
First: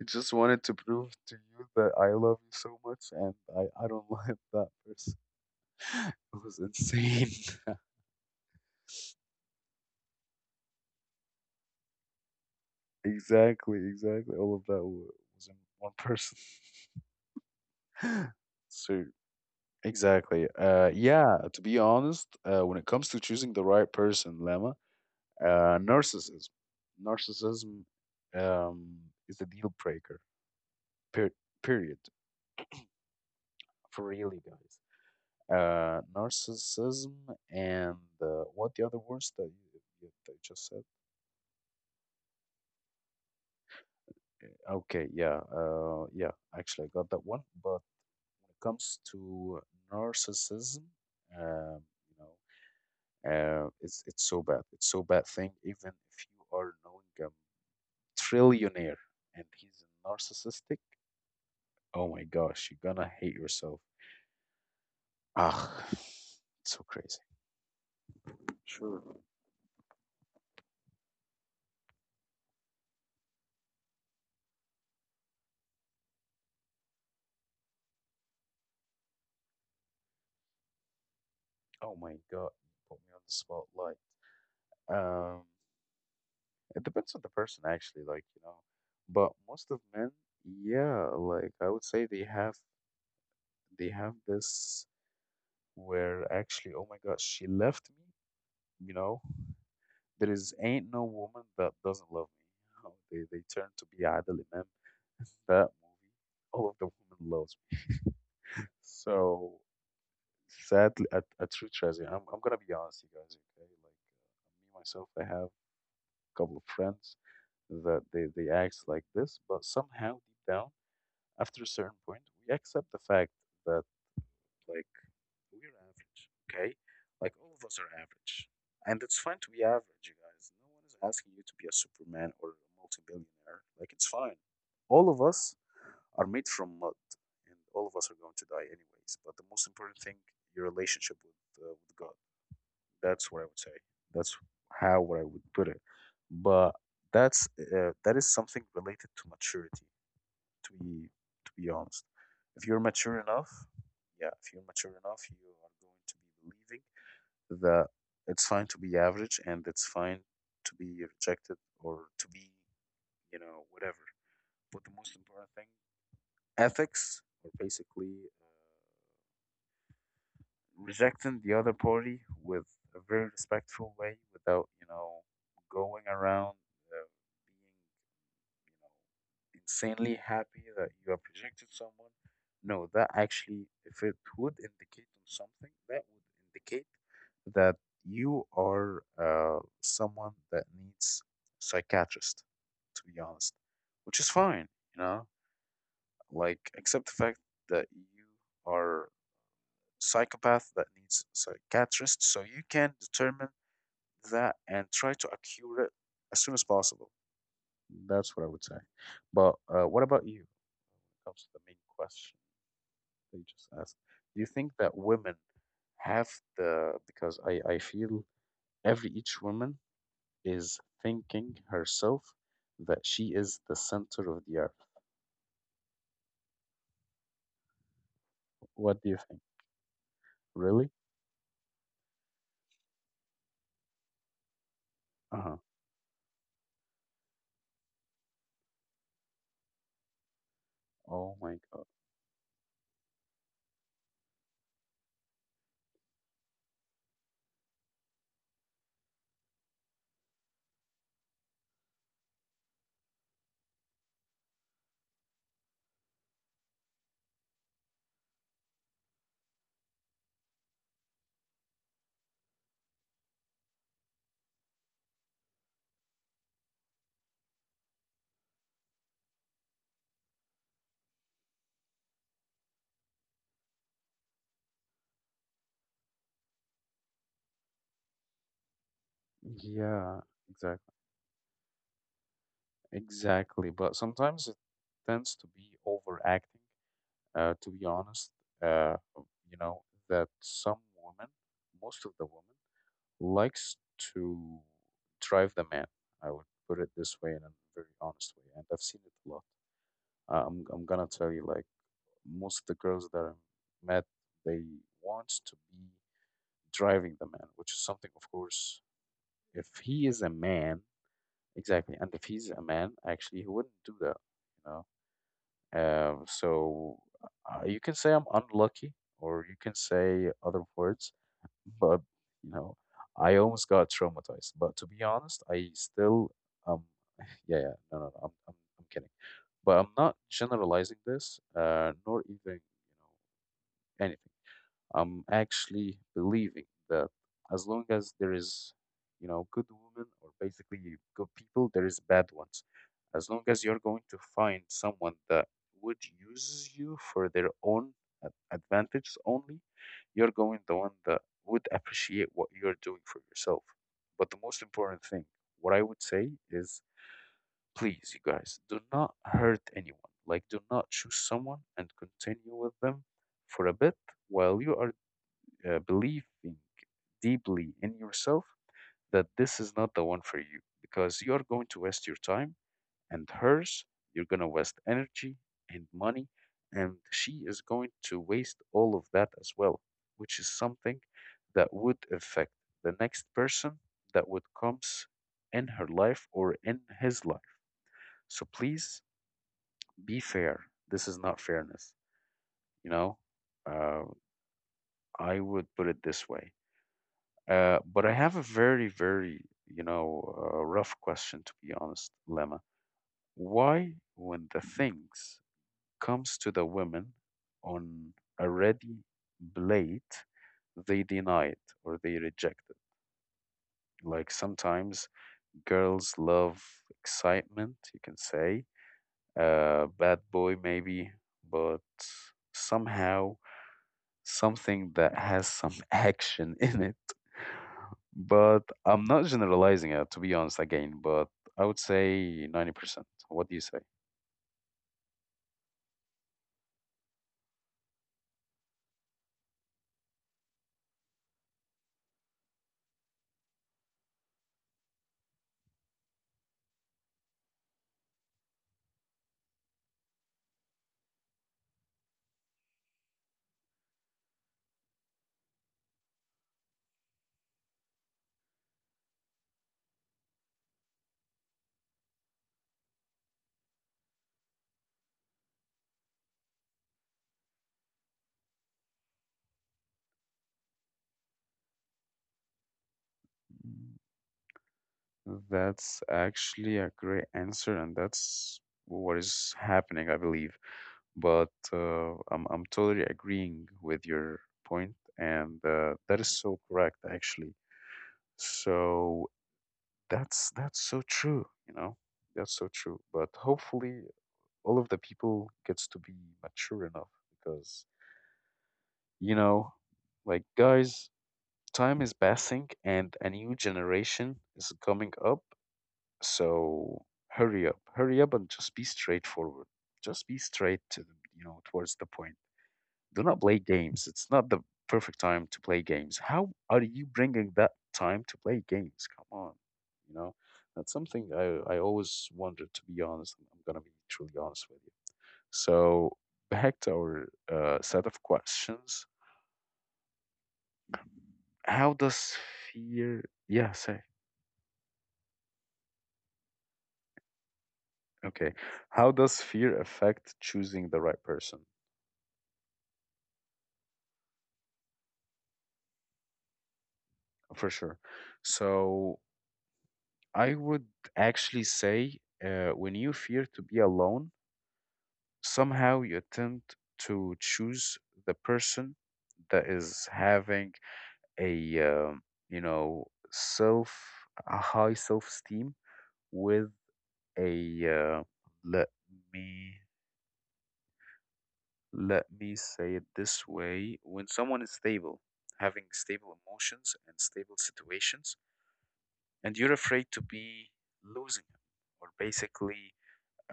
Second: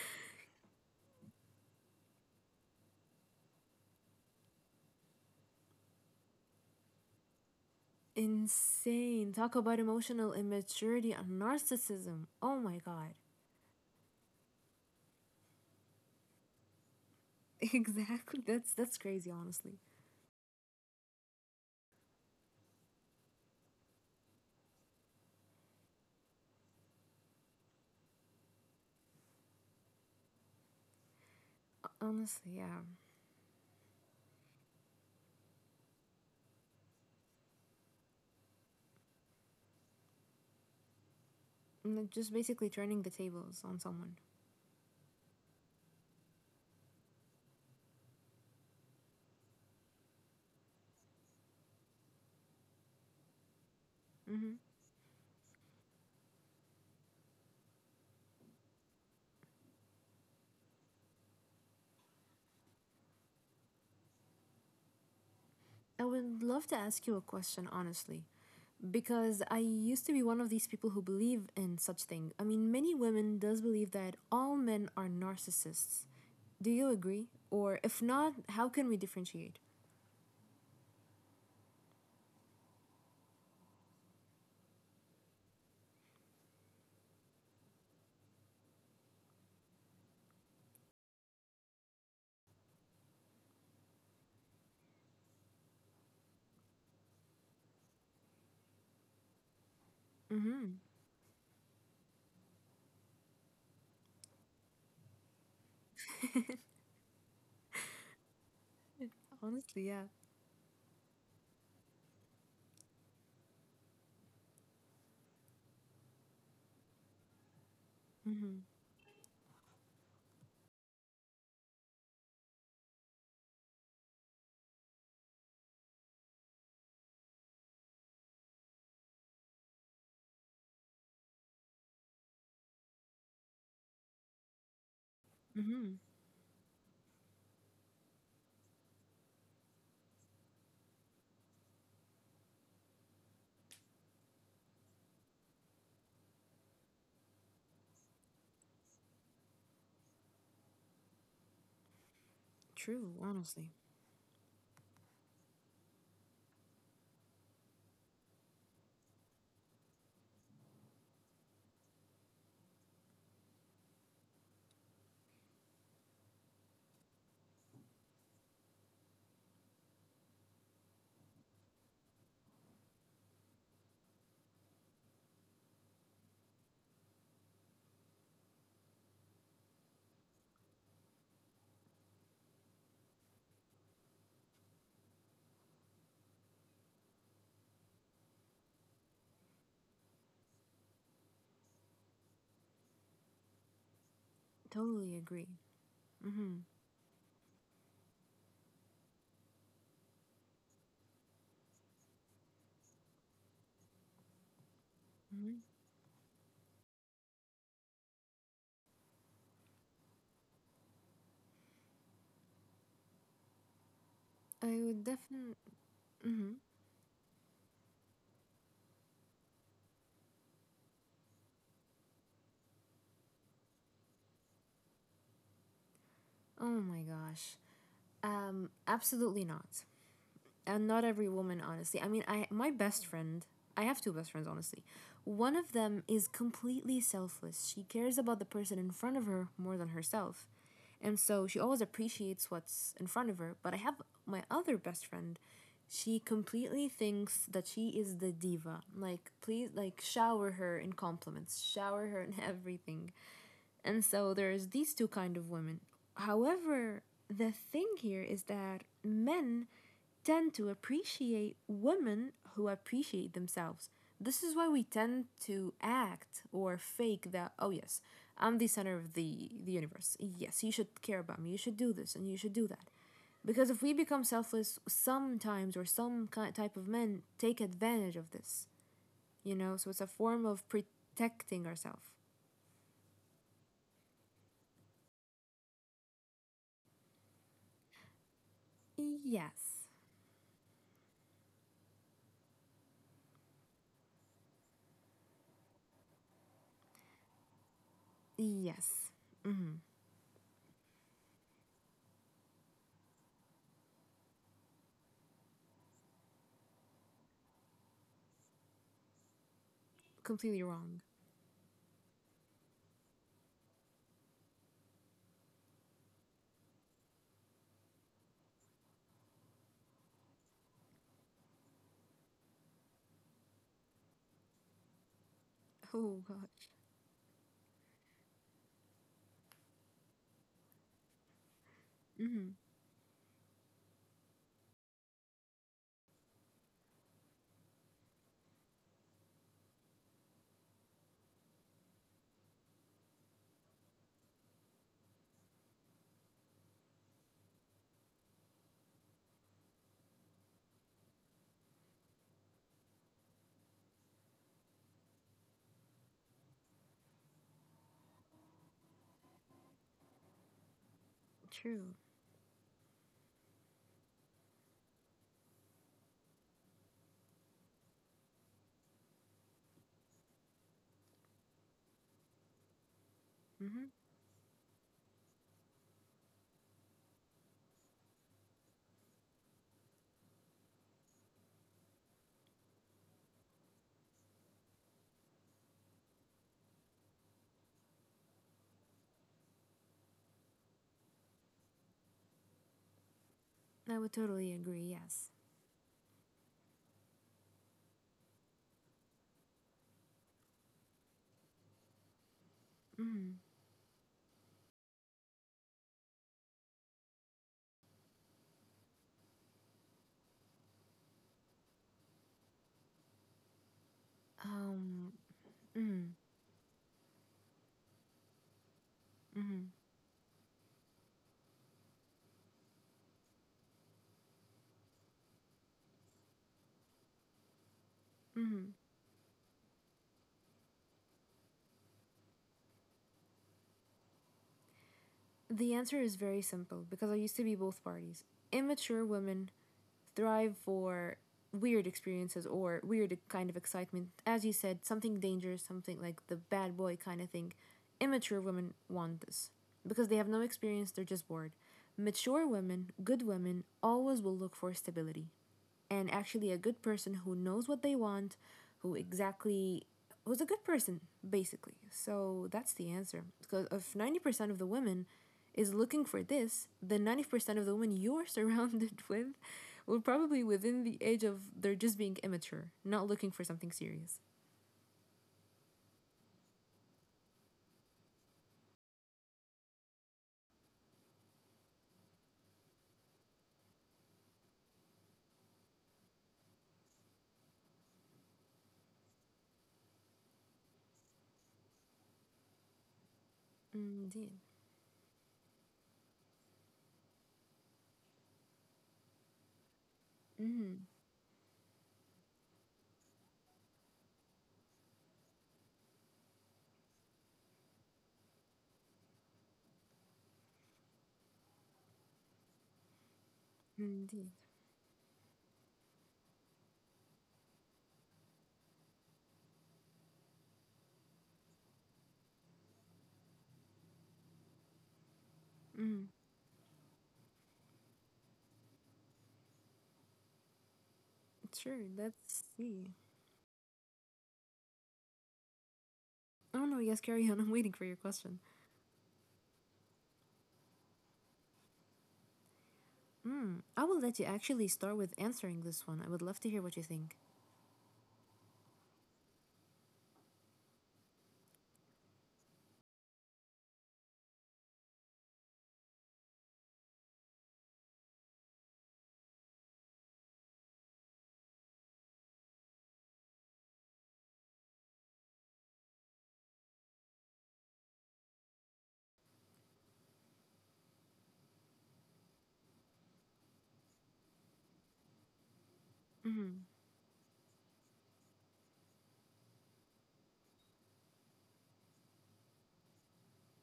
[SPEAKER 1] I just wanted to prove to you that I love you so much, and I don't like that person. It was insane.
[SPEAKER 2] Insane. Talk about emotional immaturity and narcissism. Oh my god.
[SPEAKER 1] Exactly, exactly. All of that was in one person.
[SPEAKER 2] Exactly. That's
[SPEAKER 1] So,
[SPEAKER 2] crazy, honestly.
[SPEAKER 1] exactly. Yeah, to be honest, when it comes to choosing the right person, Lemma, narcissism. Narcissism, um, is a deal breaker. Per- Period.
[SPEAKER 2] Honestly, yeah.
[SPEAKER 1] For really, guys. Narcissism, and what the other words that that you just said?
[SPEAKER 2] Mm, just basically turning the tables on someone.
[SPEAKER 1] Okay, yeah, yeah. Actually, I got that one. But when it comes to narcissism, um, you know, it's so bad. It's so bad thing. Even if you are knowing a trillionaire and he's narcissistic, oh my gosh, you're gonna hate yourself. Ah,
[SPEAKER 2] I would love to
[SPEAKER 1] so
[SPEAKER 2] ask you a
[SPEAKER 1] crazy.
[SPEAKER 2] question, honestly,
[SPEAKER 1] Sure.
[SPEAKER 2] because I used to be one of these people who believe in such thing. I mean, many women does believe that all men are narcissists. Do you agree? Or if not, how can we differentiate?
[SPEAKER 1] Oh my god, you put me on the spotlight. Um, It depends on the person, actually, like, you know. But most of men, yeah, like I would say they have this where actually, oh my gosh, she left me, you know. There is
[SPEAKER 2] Mm-hmm.
[SPEAKER 1] ain't no woman that doesn't love me. You know, they turn to be Adel Imam in that movie. All of the women loves me. So
[SPEAKER 2] Honestly, yeah.
[SPEAKER 1] sadly, a true treasure. I'm gonna be honest, you guys, okay? Like me myself, I have a couple of friends that they
[SPEAKER 2] Mm-hmm.
[SPEAKER 1] act like this, but somehow deep down after a certain point, we accept the fact that, like, we're average, okay? Like all of us are average, and it's fine to be average, you guys. No one is asking you to be a Superman or a multi-billionaire. Like it's fine. All of us
[SPEAKER 2] Mm-hmm.
[SPEAKER 1] are made from mud, and all of us are going to die anyways. But the most important thing, your relationship with God. That's what I would say. That's how what I would put it. But that's that is something related to maturity, to be to be honest. If you're
[SPEAKER 2] True,
[SPEAKER 1] mature enough,
[SPEAKER 2] honestly.
[SPEAKER 1] yeah, if you're mature enough, you are going to be believing that it's fine to be average and it's fine to be rejected or to be, you know, whatever. But the most important thing, ethics are basically rejecting the other party with a very respectful way without, you know, going around being, you know, insanely happy that you have rejected someone. No, that actually, if it would indicate on something, that would indicate that you are someone that needs psychiatrist, to be honest, which is fine, you
[SPEAKER 2] Totally
[SPEAKER 1] know,
[SPEAKER 2] agree. Mm-hmm.
[SPEAKER 1] like accept the fact that you are psychopath that needs psychiatrist, so you can determine that and try to
[SPEAKER 2] Mm-hmm.
[SPEAKER 1] accure it as soon as possible. That's what I would say. But what about you? Comes to the main question they just asked. Do you
[SPEAKER 2] I
[SPEAKER 1] think
[SPEAKER 2] would
[SPEAKER 1] that women
[SPEAKER 2] definitely.
[SPEAKER 1] have the, because I feel every each woman is thinking herself that she is the center of the earth.
[SPEAKER 2] Oh my gosh.
[SPEAKER 1] What do you
[SPEAKER 2] Absolutely
[SPEAKER 1] think?
[SPEAKER 2] not. And
[SPEAKER 1] Really?
[SPEAKER 2] not every woman, honestly. I mean, I, my best friend, I have two best friends, honestly. One
[SPEAKER 1] Uh-huh.
[SPEAKER 2] of them is completely selfless, she cares about the person in front of her more than herself, and so
[SPEAKER 1] Oh
[SPEAKER 2] she
[SPEAKER 1] my
[SPEAKER 2] always
[SPEAKER 1] God.
[SPEAKER 2] appreciates what's in front of her. But I have my other best friend, she completely thinks that she is the diva, like please, like, shower her in compliments, shower her in everything. And so there's these two kind of women. However, the thing here is that men tend to appreciate women who appreciate themselves. This is why we tend to act or fake that, oh yes, I'm the center of the universe. Yes, you should care about me, you should do this and you should do that. Because if we become selfless sometimes, or some type of men take advantage of this, you know, so it's a
[SPEAKER 1] Yeah,
[SPEAKER 2] form of
[SPEAKER 1] exactly.
[SPEAKER 2] protecting ourselves.
[SPEAKER 1] Exactly. But sometimes it tends to be overacting, to be honest. Uh, you
[SPEAKER 2] Yes.
[SPEAKER 1] know, that some women, most of the women, likes to drive the man. I would put it this way in a very honest way, and I've seen
[SPEAKER 2] Yes,
[SPEAKER 1] it a lot. I'm gonna tell you, like most of the girls that I met, they want to be driving the man, which is something, of course, if he is a
[SPEAKER 2] completely
[SPEAKER 1] man,
[SPEAKER 2] wrong.
[SPEAKER 1] exactly, and if he's a man, actually, he wouldn't do that, you know. So you can say I'm unlucky, or you can say other words. But, you know, I almost got traumatized. But to be honest, I
[SPEAKER 2] Oh
[SPEAKER 1] still,
[SPEAKER 2] gosh.
[SPEAKER 1] um, yeah, yeah, no, no, no, I'm kidding. But I'm not generalizing this, nor
[SPEAKER 2] Hmm.
[SPEAKER 1] even, you know, anything. I'm actually believing that as long as there is, you know, good women or basically good people, there is bad ones. As long as you're going to find someone that would use you for their own advantage only, you're going the one that would appreciate what you're doing for yourself. But the most important thing, what I would say is please, you guys, do not hurt anyone. Like, do not choose someone
[SPEAKER 2] True.
[SPEAKER 1] and continue with them for a bit while you are believing deeply in yourself that this is not the one for you, because you're going to waste your time and
[SPEAKER 2] Hmm.
[SPEAKER 1] hers, you're going to waste energy and money, and she is going to waste all of that as well, which is something that would affect the next person that would comes in her life or in his life. So please be fair. This is not fairness, you know?
[SPEAKER 2] I
[SPEAKER 1] Uh,
[SPEAKER 2] would totally agree. Yes.
[SPEAKER 1] I would put it this way. But I have a very, very, you know, rough question, to be honest, Lemma.
[SPEAKER 2] Hmm.
[SPEAKER 1] Why, when the things comes to the women on a ready plate, they deny it or they reject it? Like
[SPEAKER 2] Um.
[SPEAKER 1] sometimes
[SPEAKER 2] Hmm.
[SPEAKER 1] girls love excitement, you can say,
[SPEAKER 2] Hmm.
[SPEAKER 1] bad boy maybe, but somehow something that has some action in it.
[SPEAKER 2] Hmm.
[SPEAKER 1] But I'm not generalizing it, to be honest, again, but I would say 90%. What do you say?
[SPEAKER 2] The answer is very simple, because I used to be both parties. Immature women thrive for weird experiences or weird kind of excitement. As you said, something dangerous, something like the bad boy kind of thing. Immature women want this because they have no experience, they're just bored. Mature women, good women, always will look for stability and actually a good person who knows what they want, who exactly, who's a good person, basically. So that's the answer, because if 90% of the women is looking for this, then 90% of the women you're surrounded with will probably within the age of they're just being immature, not looking for something
[SPEAKER 1] Mm,
[SPEAKER 2] serious.
[SPEAKER 1] that's actually a great answer, and that's what is happening, I believe. But I'm totally agreeing with your point, and that is so correct, actually. So that's so true, you know. That's so true. But hopefully,
[SPEAKER 2] Indeed.
[SPEAKER 1] all of the people gets to be mature enough because you know like
[SPEAKER 2] Mm,
[SPEAKER 1] guys time is passing and a new generation is coming up so hurry up and just be straightforward, just be straight to the, towards the point. Do not play games.
[SPEAKER 2] indeed.
[SPEAKER 1] It's not the perfect time to play games. How are you bringing that time to play games? Come on, you know that's something I always wondered, to be honest. I'm gonna be truly honest with you.
[SPEAKER 2] Mm,
[SPEAKER 1] So back to our set of questions.
[SPEAKER 2] sure,
[SPEAKER 1] How
[SPEAKER 2] let's
[SPEAKER 1] does
[SPEAKER 2] see.
[SPEAKER 1] fear? Yeah, say
[SPEAKER 2] Oh no, yes, carry on. I'm waiting for your question.
[SPEAKER 1] okay. How does fear affect choosing the right person?
[SPEAKER 2] Mm, I will let you actually start with answering this one. I would love to hear what you think.
[SPEAKER 1] For sure. So I would actually say, when you fear to be alone, somehow you attempt to choose the person that is having a you know self, a high self esteem with a let me let me say it this way. When someone is stable, having stable
[SPEAKER 2] Mm-hmm,
[SPEAKER 1] emotions and stable situations, and you're afraid to be losing him, or basically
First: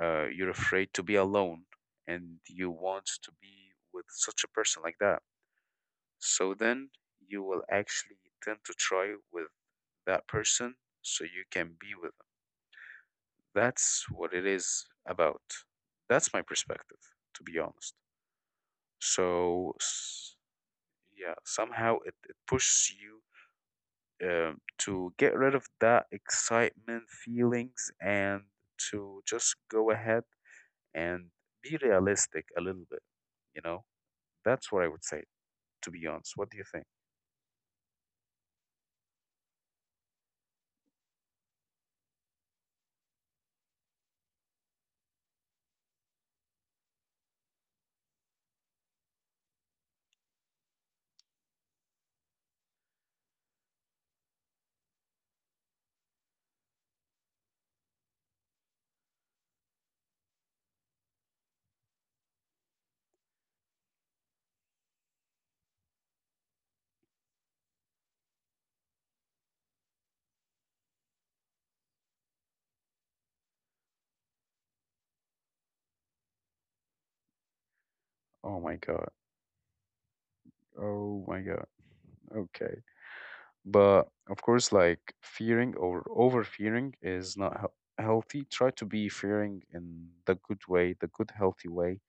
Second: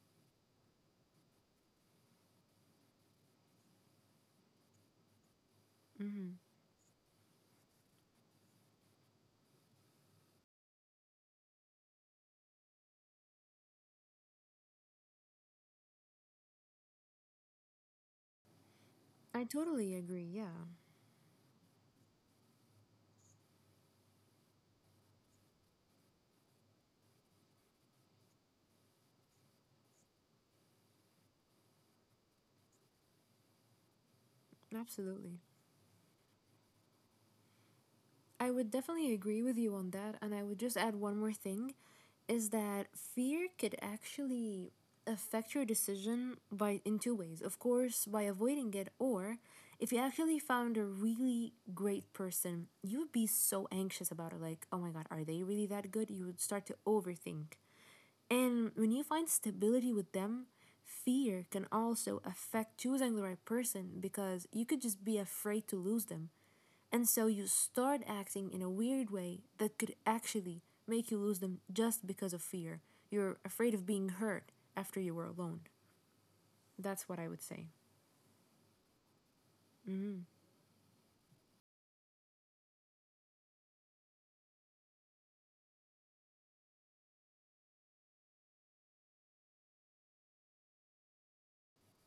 [SPEAKER 1] you're afraid to be alone and you want to be with such a person like that,
[SPEAKER 2] mm-hmm.
[SPEAKER 1] so then you will actually tend to try with that person so you can be with them. That's what it is about. That's my perspective, to be honest.
[SPEAKER 2] I
[SPEAKER 1] So
[SPEAKER 2] totally agree.
[SPEAKER 1] s-
[SPEAKER 2] Yeah,
[SPEAKER 1] yeah, somehow it pushes you to get rid of that excitement feelings and to just go ahead and be realistic a little bit. You know, that's what I would say,
[SPEAKER 2] absolutely.
[SPEAKER 1] to be honest. What do you think?
[SPEAKER 2] I would definitely agree with you on that. And I would just add one more thing, is that fear could actually affect your decision by in two ways. Of course, by avoiding it, or if you actually found a really great person, you would be so anxious about it, like, "Oh my god, are they really that good?" You would start to overthink. And when you find stability with them, fear can also affect choosing the right person because you could just be afraid to lose them. And so you start acting in a weird way that could actually make you lose them just because of fear. You're afraid of being hurt after you were alone. That's what I would say.
[SPEAKER 1] Oh my God.
[SPEAKER 2] Mm,
[SPEAKER 1] Oh my God. Okay. But of course, like fearing or over fearing is not healthy. Try to be fearing in the good way, the good, healthy way,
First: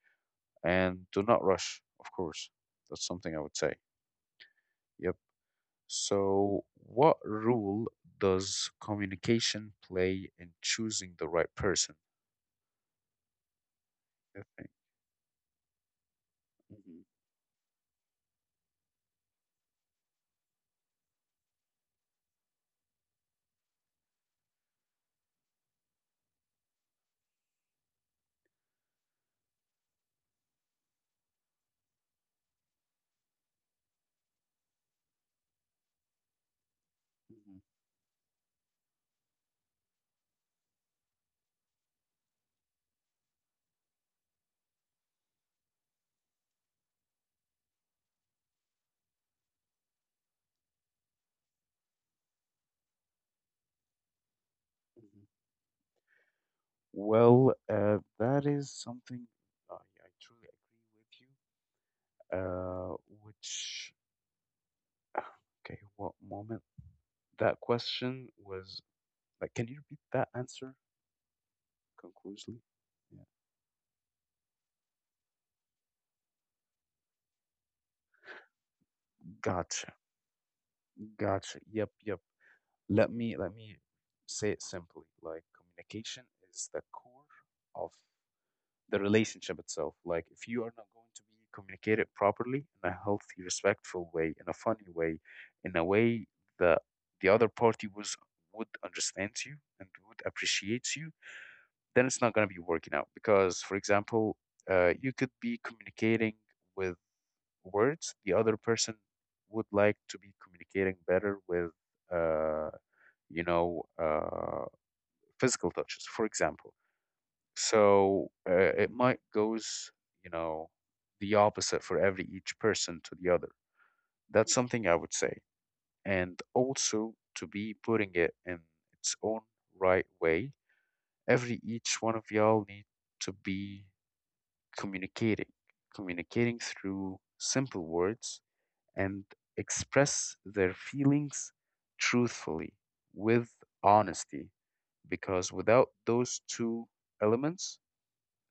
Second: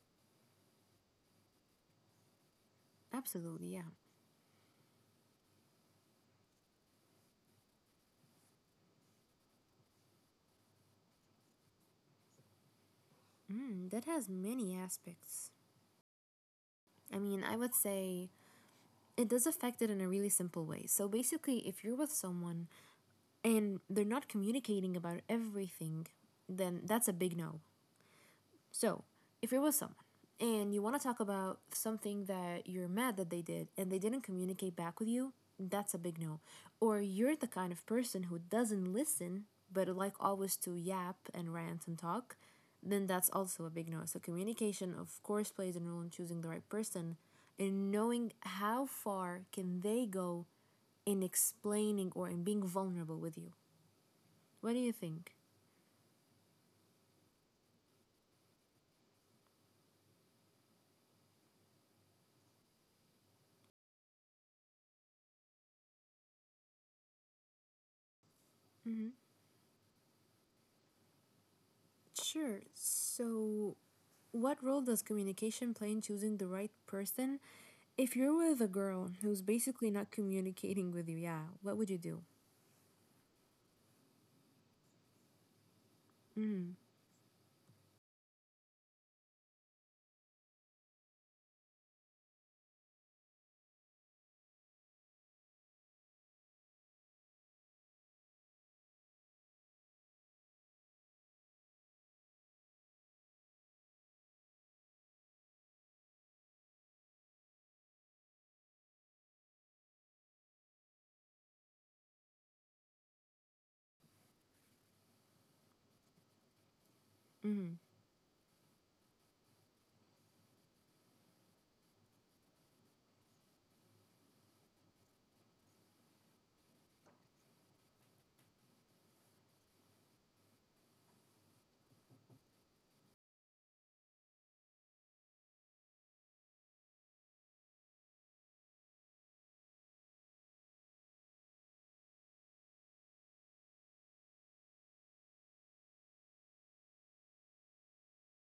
[SPEAKER 1] and do not rush, of course. That's something I would
[SPEAKER 2] absolutely,
[SPEAKER 1] say.
[SPEAKER 2] yeah.
[SPEAKER 1] Yep. So, what role does communication play in choosing the right person?
[SPEAKER 2] Mm, that has
[SPEAKER 1] I think.
[SPEAKER 2] many aspects.
[SPEAKER 1] Mhm,
[SPEAKER 2] I mean, I would say it does affect it in a really simple way. So basically, if you're with someone and they're not communicating about everything, then that's a big no. So, if you're with someone and you want to talk about something that you're mad that they did and they didn't communicate back with you, that's a big no. Or you're the
[SPEAKER 1] mhm,
[SPEAKER 2] kind of person who doesn't listen but like always to yap and rant and talk, then that's also a big no. So communication of course plays a role in choosing the right person and knowing how far can they go in explaining or in being vulnerable with you. What do you
[SPEAKER 1] mhm.
[SPEAKER 2] think?
[SPEAKER 1] Well, that is something I truly agree with you. Which, ah, okay, what moment? That question was
[SPEAKER 2] Hmm.
[SPEAKER 1] like, can you repeat that answer
[SPEAKER 2] Sure.
[SPEAKER 1] conclusively? Yeah.
[SPEAKER 2] So, what role does communication play in choosing the right person? If you're with a girl who's basically
[SPEAKER 1] Gotcha.
[SPEAKER 2] not communicating with you, yeah,
[SPEAKER 1] Gotcha.
[SPEAKER 2] what would
[SPEAKER 1] Yep.
[SPEAKER 2] you do?
[SPEAKER 1] Yep. Let me say it simply. Like communication is
[SPEAKER 2] Hmm.
[SPEAKER 1] the core of the relationship itself. Like if you are not going to be communicated properly in a healthy, respectful way, in a funny way, in a way that the other party was would understand you and would appreciate you, then it's not going to be working out. Because, for example, you could be communicating with words, the other person would like to be communicating better with. Uh, you know, uh, physical touches, for example. So it might goes, you know, the opposite for every each person to the other. That's something I would say. And also to be putting it in its own right way, every each one of y'all need to be communicating, communicating through simple words and express their feelings truthfully with honesty, because without those two elements,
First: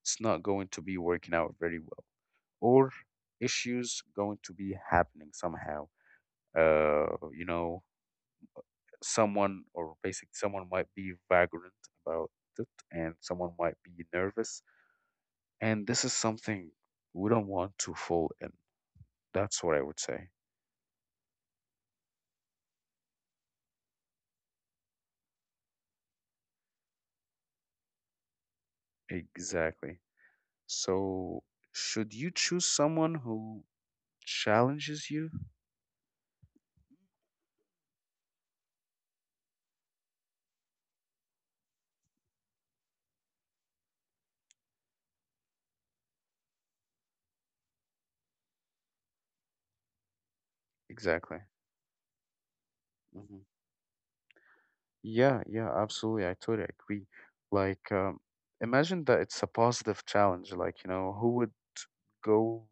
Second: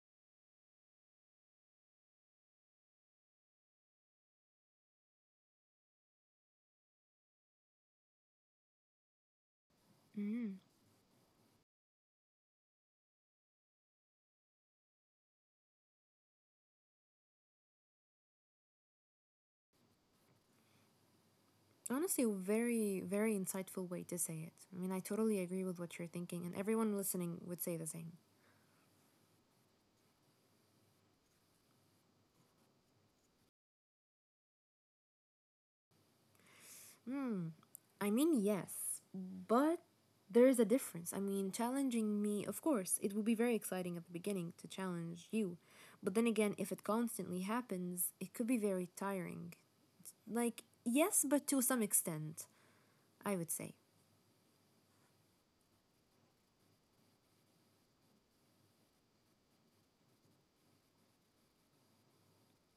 [SPEAKER 1] it's not going to be working out very well, or issues going to be happening somehow. You know, someone or basically someone might be vagrant about it, and someone might be nervous, and this is something we don't want to fall in. That's what I would say.
[SPEAKER 2] Honestly, very, very insightful way to say it. I mean, I totally agree with what you're thinking, and everyone listening would say the same.
[SPEAKER 1] Exactly. So, should you choose someone who challenges you?
[SPEAKER 2] Hmm. I mean, yes, but there is a difference. I mean, challenging me, of course, it will be very exciting at the beginning to challenge you. But then again, if it constantly happens, it could be very tiring. Like, yes,
[SPEAKER 1] Exactly.
[SPEAKER 2] but to some extent, I
[SPEAKER 1] Hmm.
[SPEAKER 2] would say.
[SPEAKER 1] Yeah, yeah, absolutely. I totally agree. Like, imagine that it's a positive challenge. Like, you know, who would go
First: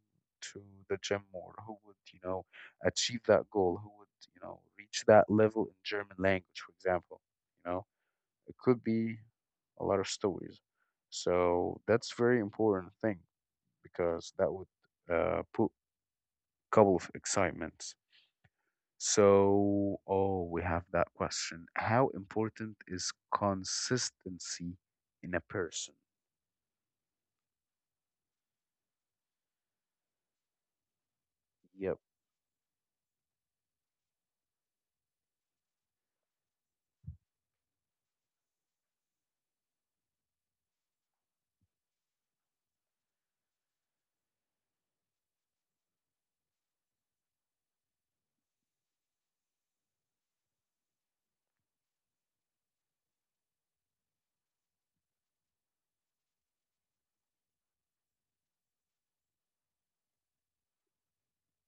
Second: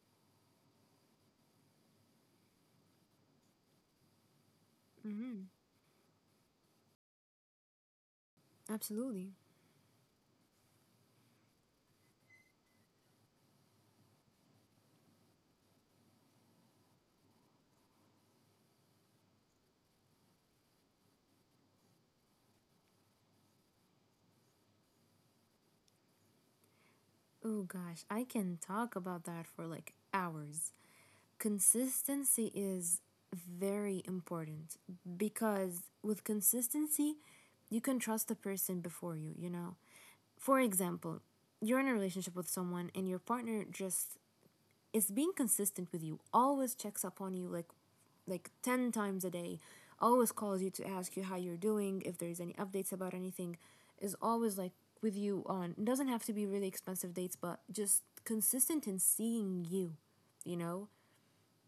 [SPEAKER 1] to the gym more? Who would, you know, achieve that goal? Who would, you know, reach that
[SPEAKER 2] Hmm.
[SPEAKER 1] level in German language, for example? You know, it could be
[SPEAKER 2] Absolutely.
[SPEAKER 1] a lot of stories. So that's very important thing, because that would put couple of excitements. So, oh, we have that question. How important is consistency in a person?
[SPEAKER 2] Oh gosh, I can talk about that for like hours.
[SPEAKER 1] Yep.
[SPEAKER 2] Consistency is very important because with consistency, you can trust the person before you, you know? For example, you're in a relationship with someone and your partner just is being consistent with you, always checks up on you, like 10 times a day, always calls you to ask you how you're doing if there's any updates about anything, is always like with you on it. Doesn't have to be really expensive dates, but just consistent in seeing you, you know?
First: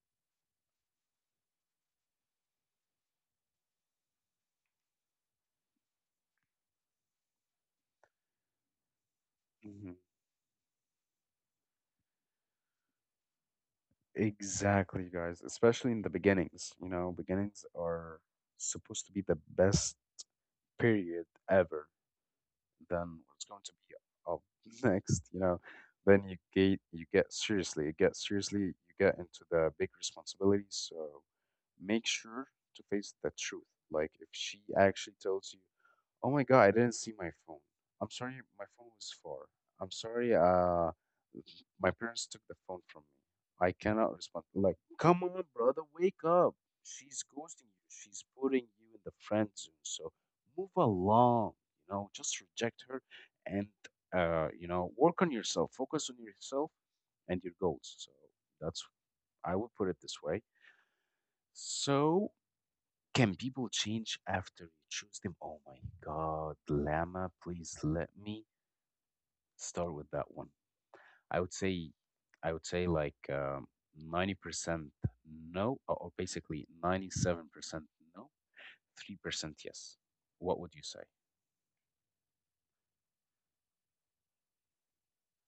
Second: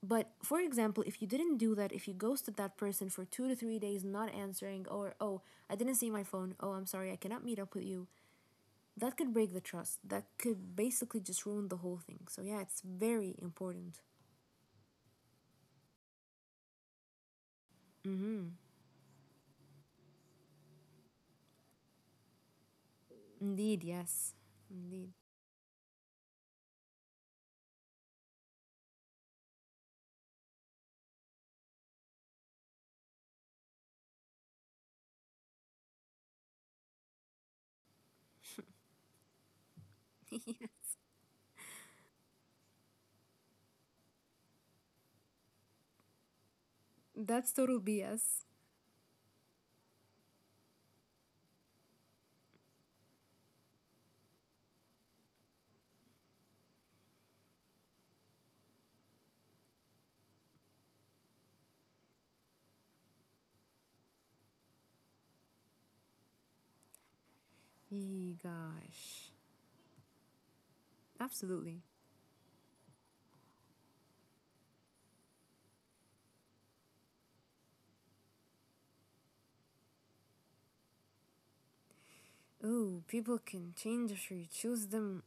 [SPEAKER 2] But for example, if you didn't do that, if you ghosted that person for 2 to 3 days, not answering, or, oh, I didn't see my phone, oh, I'm sorry, I cannot meet up with you, that could break the
[SPEAKER 1] Hmm.
[SPEAKER 2] trust. That could basically just ruin the whole thing. So yeah, it's very important.
[SPEAKER 1] Exactly, guys. Especially in the beginnings. You know, beginnings are
[SPEAKER 2] Hmm.
[SPEAKER 1] supposed to be the best period ever. Than what's going to
[SPEAKER 2] Indeed,
[SPEAKER 1] be
[SPEAKER 2] yes.
[SPEAKER 1] up
[SPEAKER 2] Indeed.
[SPEAKER 1] next, you know, then you get seriously, you get seriously, you get into the big responsibilities. So make sure to face the truth. Like if she actually tells you, "Oh my God, I didn't see my phone. I'm sorry, my phone was far. I'm sorry, my parents took the phone from me. I cannot respond." Like, come on, brother, wake up. She's
[SPEAKER 2] That's
[SPEAKER 1] ghosting you.
[SPEAKER 2] total
[SPEAKER 1] She's
[SPEAKER 2] BS.
[SPEAKER 1] putting you in the friend zone. So move along. You know, just reject her and, you know, work on yourself, focus on yourself and your goals. So that's, I would put it this way. So, can people change after you choose them? Oh my God, Lama, please let me
[SPEAKER 2] Yee, gosh.
[SPEAKER 1] start with that one. I would say,
[SPEAKER 2] Absolutely.
[SPEAKER 1] I would say like 90% no, or basically 97% no, 3% yes. What would you say?
[SPEAKER 2] Ooh, people can change if you choose them.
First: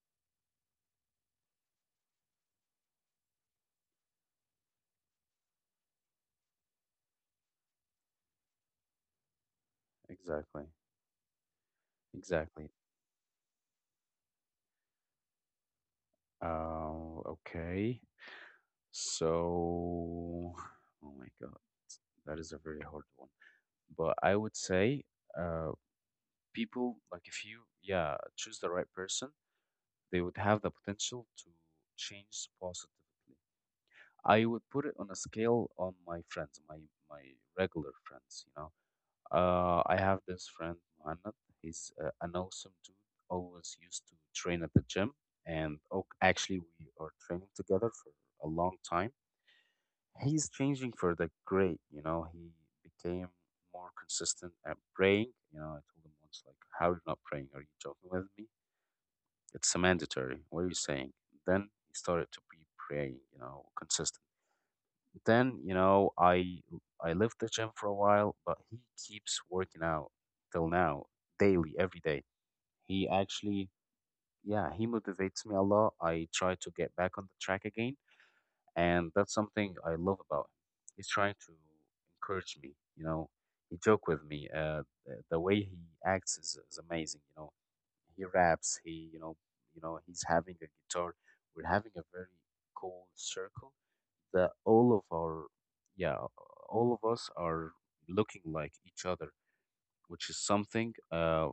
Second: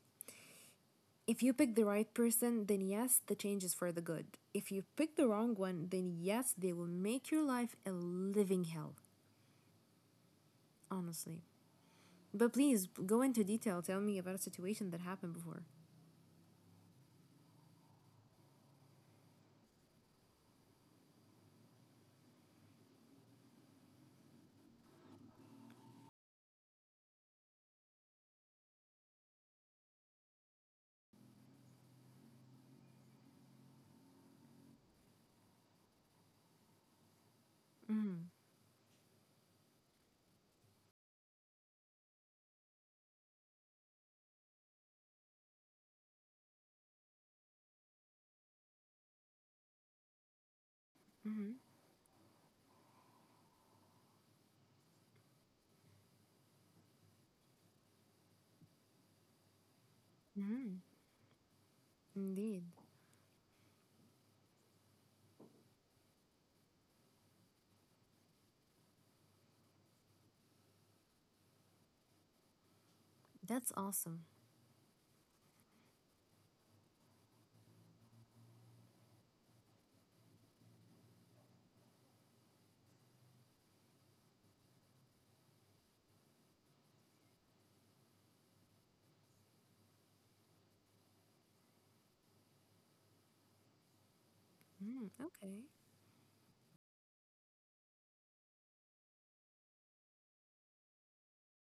[SPEAKER 2] If you pick the right person, then yes, the change is for the good. If you pick the wrong one, then yes, they will make your life a living hell,
[SPEAKER 1] Exactly.
[SPEAKER 2] honestly. But
[SPEAKER 1] Exactly.
[SPEAKER 2] please go into detail. Tell me about a situation that happened before.
[SPEAKER 1] Okay. So, oh my God, that is a very hard one. But I would say, uh, people like if you, yeah, choose the right person, they would have the potential to change positively. I would put it on a scale on my friends, my regular friends, you know. I have this friend, Muhammad. He's an awesome dude. Always used to train at the gym, and oh, actually, we are training together for a long time. He's changing for the
[SPEAKER 2] Mm-hmm.
[SPEAKER 1] great, you know. He became more consistent at praying. You know, I told him once, like, how are you not praying? Are you joking with me? It's a mandatory.
[SPEAKER 2] Mm-hmm.
[SPEAKER 1] What are you saying? Then he started to
[SPEAKER 2] Indeed.
[SPEAKER 1] be praying, you know, consistent. Then, you know, I left the gym for a while, but he keeps working out till now, daily, every day. He
[SPEAKER 2] That's
[SPEAKER 1] actually,
[SPEAKER 2] awesome.
[SPEAKER 1] yeah, he motivates me a lot. I try to get back on the track again, and that's something I love about him. He's trying to encourage me, you know. He joke with me. The way he acts is amazing, you know. He raps. He, you know, he's having a guitar. We're having a very cool circle that
[SPEAKER 2] Mm, okay.
[SPEAKER 1] yeah, all of us are looking like each other, which is something.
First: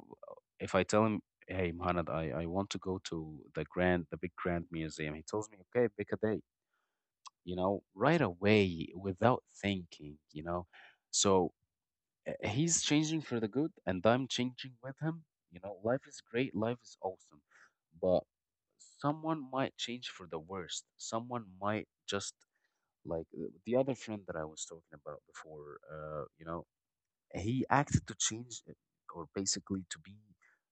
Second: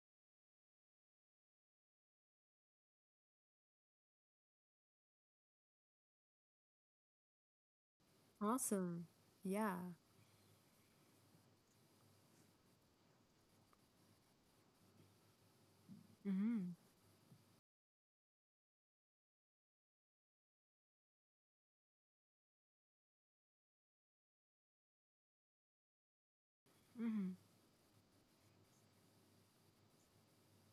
[SPEAKER 1] If I tell him, hey, Mohamed, I want to go to the grand, the big grand museum, he tells me, okay, pick a day, you know, right away
[SPEAKER 2] Awesome.
[SPEAKER 1] without
[SPEAKER 2] Yeah.
[SPEAKER 1] thinking, you know. So he's changing for the good, and I'm changing with him. You know, life is great,
[SPEAKER 2] Mm-hmm.
[SPEAKER 1] life is awesome, but someone might change for the worst. Someone might just like the other friend that I was talking about before. You know, he acted to change, or basically to be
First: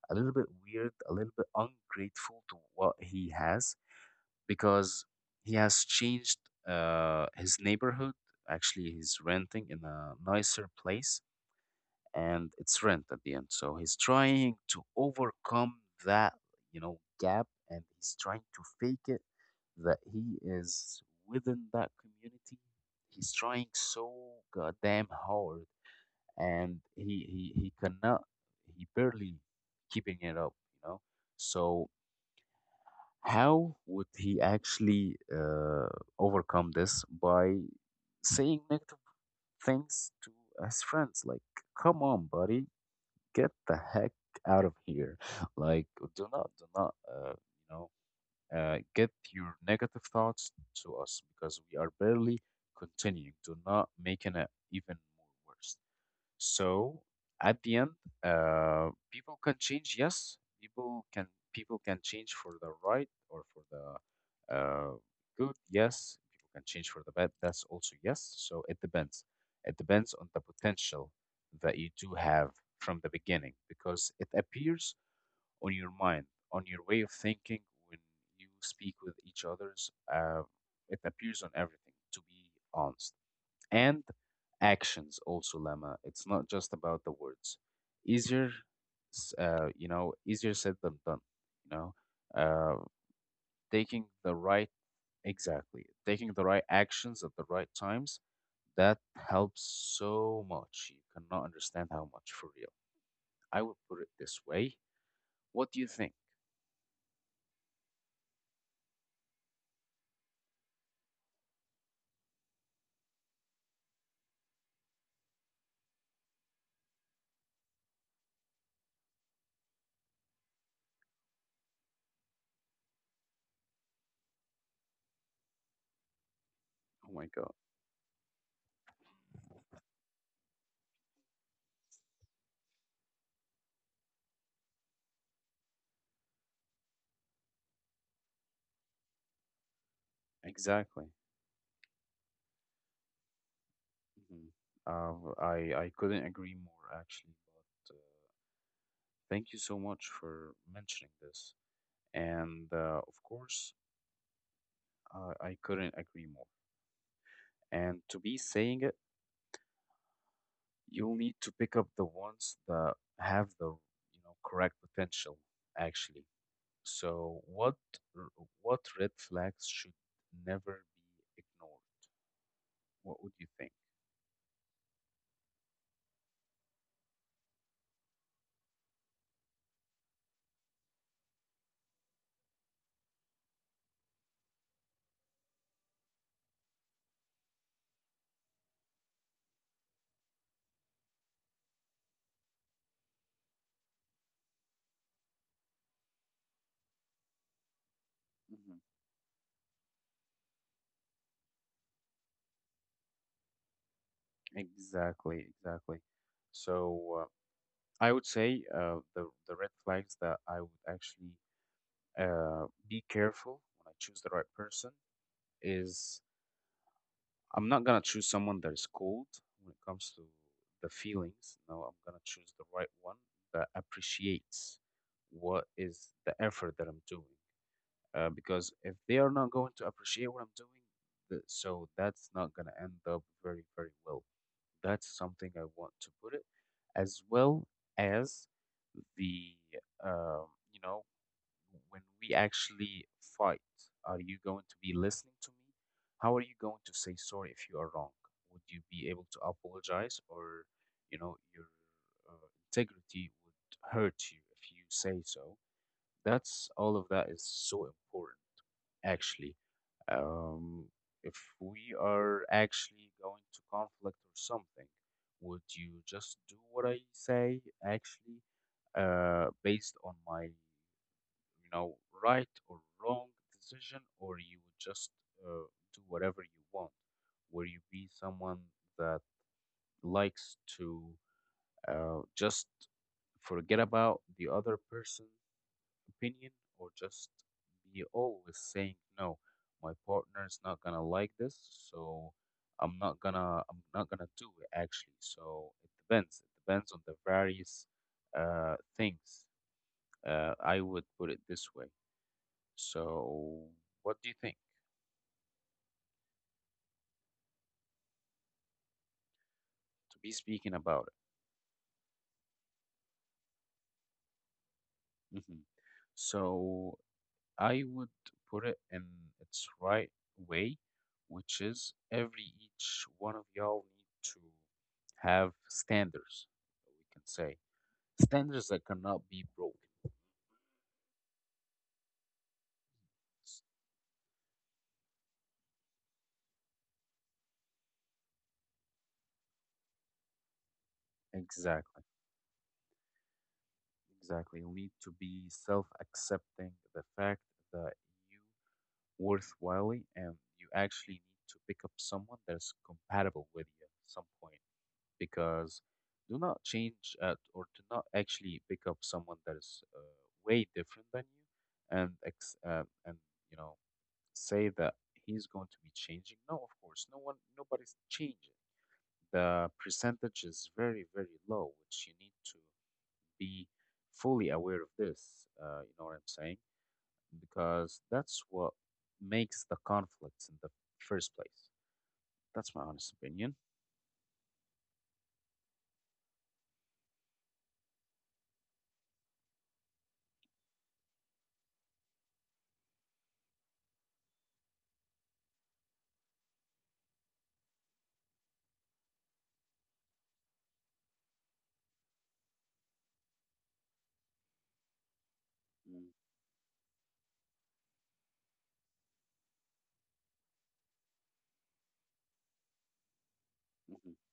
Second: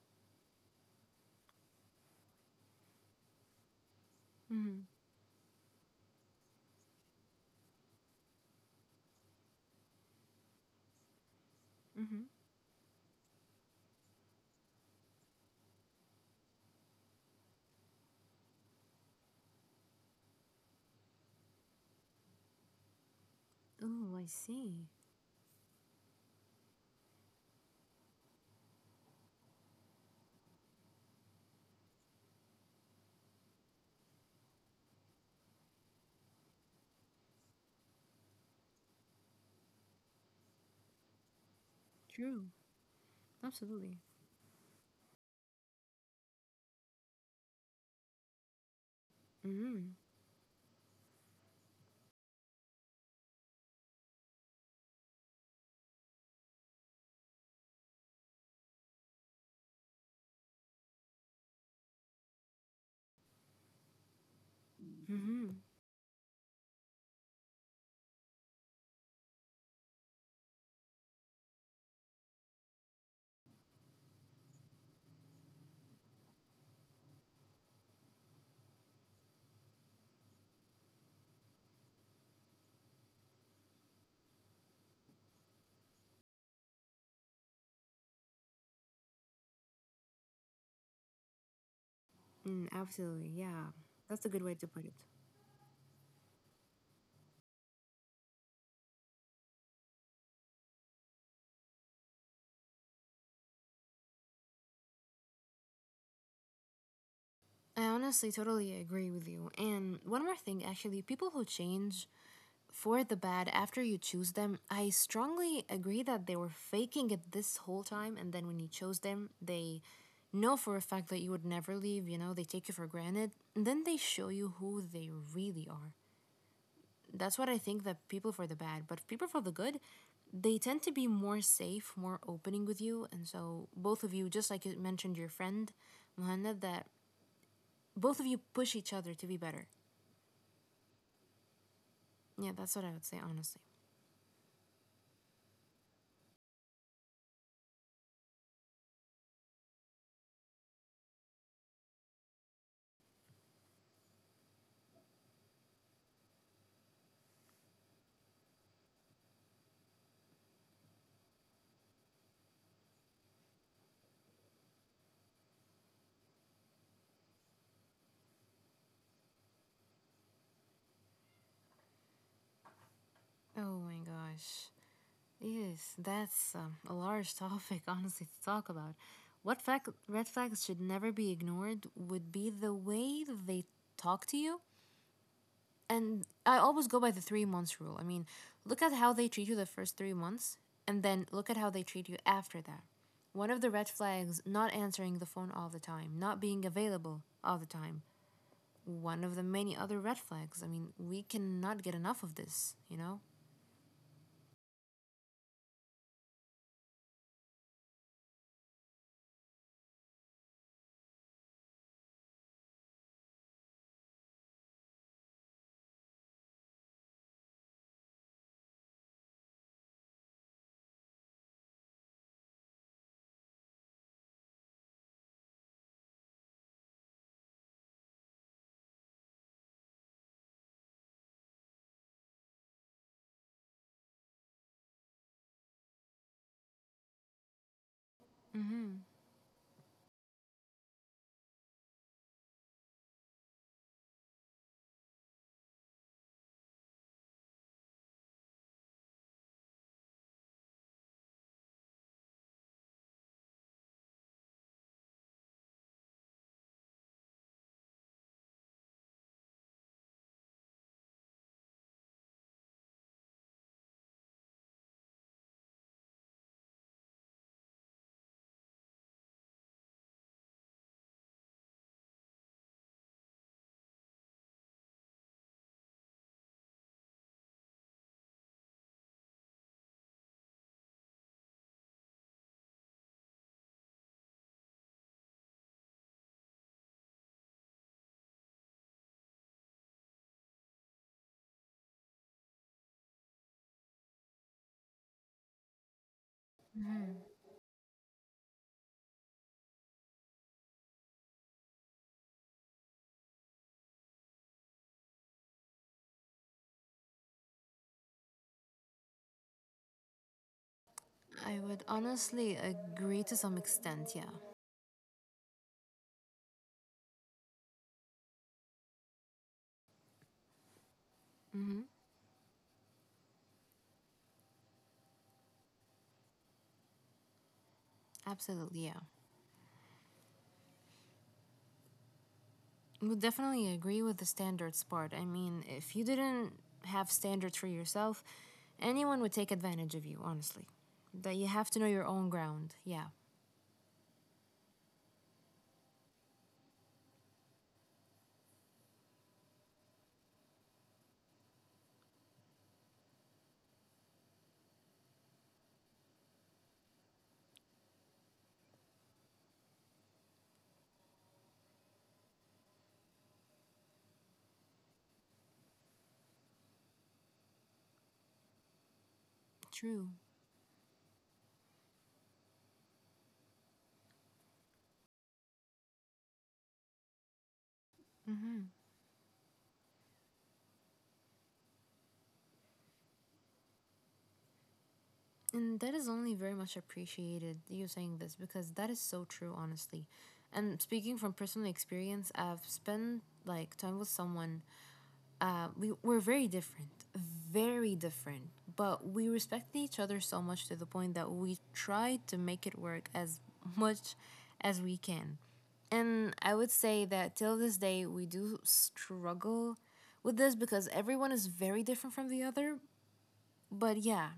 [SPEAKER 1] a little bit weird, a little bit ungrateful to what he has,
[SPEAKER 2] Mm-hmm.
[SPEAKER 1] because he has changed his neighborhood. Actually, he's renting in a nicer place,
[SPEAKER 2] Mm-hmm.
[SPEAKER 1] and it's rent at the end. So he's trying to overcome that, you know, gap, and he's trying to fake it that he is within that community. He's trying so
[SPEAKER 2] Oh, I see.
[SPEAKER 1] goddamn hard, and he cannot, he barely keeping it up, you know. So how would he actually overcome this by saying negative things to his friends? Like, come on,
[SPEAKER 2] True.
[SPEAKER 1] buddy, get the
[SPEAKER 2] Absolutely.
[SPEAKER 1] heck out of here. Like, do not, you know, get your
[SPEAKER 2] Mm-hmm.
[SPEAKER 1] negative thoughts to us, because we are barely continuing. Do not making it even more worse. So at the end, people can change. Yes, people can change for the right or for the
[SPEAKER 2] Mm-hmm.
[SPEAKER 1] good. Yes, people can change for the bad. That's also yes. So it depends. It depends on the potential that you do have from the beginning, because it appears on your mind, on your way of thinking when you speak with each others. It appears on everything. To be honest, and actions also, Lama. It's not just about the words. Easier, you know, easier said than done. You know,
[SPEAKER 2] Mm,
[SPEAKER 1] uh,
[SPEAKER 2] absolutely. Yeah.
[SPEAKER 1] taking
[SPEAKER 2] That's a
[SPEAKER 1] the
[SPEAKER 2] good way to
[SPEAKER 1] right
[SPEAKER 2] put it.
[SPEAKER 1] exactly, taking the right actions at the right times that helps so much. You cannot understand how much, for real. I would put it this way. What do you think?
[SPEAKER 2] I honestly totally agree with you. And one more thing, actually, people who change for the bad after you choose them, I strongly agree that they were faking it this whole time. And then when you chose them, they know for a fact that you would never leave, they take you for granted. And then they show you who they really are.
[SPEAKER 1] Oh my
[SPEAKER 2] That's what
[SPEAKER 1] God.
[SPEAKER 2] I think that people for the bad, but people for the good, they tend to be more safe, more opening with you. And so both of you, just like you mentioned your friend, Muhannad, that both of you push each other to be better.
[SPEAKER 1] Exactly.
[SPEAKER 2] Yeah, that's what I would say, honestly.
[SPEAKER 1] Mhm. I couldn't agree more actually, but thank you so much for mentioning this. And of course, I couldn't agree more. And to be saying it, you'll need to pick up the ones that have the, you know, correct potential, actually. So what what red flags should never be ignored? What would you think?
[SPEAKER 2] Oh my gosh. Yes, that's a large topic, honestly, to talk about. What red flags should never be ignored would be the way that they talk to you, and I always go by the 3 months rule. I mean, look at how they treat you the first 3 months, and then look at how they treat you after that. One of the red flags, not answering the phone all the time, not being available all the time.
[SPEAKER 1] Mhm.
[SPEAKER 2] One of the many other red flags. I mean, we cannot get enough of this, you know?
[SPEAKER 1] Exactly, exactly. So I would say the red flags that I would actually be careful when I choose the right person is I'm not gonna choose someone that is cold when it comes to the feelings. No, I'm gonna choose the right one that appreciates what is the effort that I'm doing. Because if they are not going to appreciate what I'm doing, so that's not gonna end up very, very well. That's something I want to put it, as well as
[SPEAKER 2] Mm-hmm.
[SPEAKER 1] the um, you know when we actually fight, are you going to be listening to me? How are you going to say sorry if you are wrong? Would you be able to apologize, or you know your integrity would hurt you if you say so? That's all of that is so important, actually. Um, if we are actually going to conflict or something, would you just do what I say actually? Based on my you know, right or wrong decision, or you would just uh, do whatever you want? Will you be someone that likes to just forget about the other person's opinion, or just be always saying, no, my partner's not gonna like this, so I'm not gonna do it actually. So it depends. It depends on the various things. I would put it this way. So, what do you think? To be speaking about
[SPEAKER 2] I would honestly agree to some extent, yeah.
[SPEAKER 1] it. So, I would put it in its right way, which
[SPEAKER 2] Mm-hmm.
[SPEAKER 1] is every each one of y'all need to have standards, we can say. Standards
[SPEAKER 2] Absolutely,
[SPEAKER 1] that
[SPEAKER 2] yeah.
[SPEAKER 1] cannot be broken.
[SPEAKER 2] Would
[SPEAKER 1] S-
[SPEAKER 2] definitely agree with the standards part. I mean, if you didn't have standards for yourself, anyone would take advantage of you, honestly. That you have to know your
[SPEAKER 1] Exactly.
[SPEAKER 2] own ground. Yeah,
[SPEAKER 1] Exactly. You need to be self accepting the fact that you worthwhile and you actually need to pick up someone that's compatible with you at some point. Because do not change at or do not actually pick up someone that is way different than you and and you know say that he's going to be changing. No, of course, no one, nobody's changing. The
[SPEAKER 2] true.
[SPEAKER 1] percentage is very, very low, which you need to be fully aware of this. You know what I'm saying? Because that's
[SPEAKER 2] Hmm.
[SPEAKER 1] what makes the conflicts in the first place. That's my honest opinion.
[SPEAKER 2] And that is only very much appreciated, you saying this, because that is so true, honestly. And speaking from personal experience, I've spent like time with someone, we're very different, but we respect each other so much to the point that we try to make it work as much as we can.
[SPEAKER 1] Mm,
[SPEAKER 2] And I would say that till this day we do struggle with this because everyone is very different from the other. But
[SPEAKER 1] mhm.
[SPEAKER 2] yeah,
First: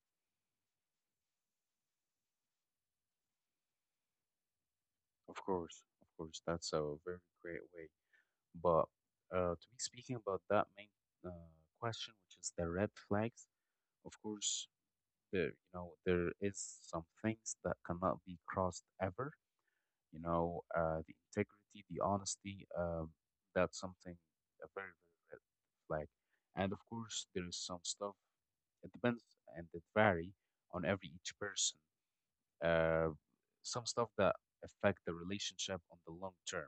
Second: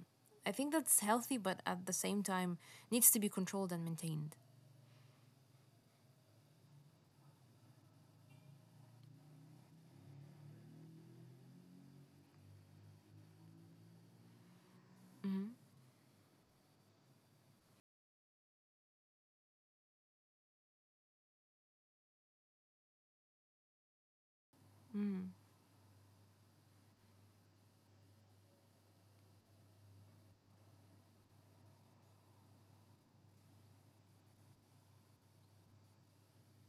[SPEAKER 2] I think that's healthy, but at the same time needs to be controlled and maintained.
[SPEAKER 1] Of course, that's a very great way. But to be speaking about that main uh, question, which is the red flags, of course, there you know there is some things that cannot be crossed ever. You know, the integrity, the honesty, that's something a very very
[SPEAKER 2] Mm.
[SPEAKER 1] red flag. And of course, there is some stuff. It depends and it vary on every each person uh, some stuff that affect the relationship on the long term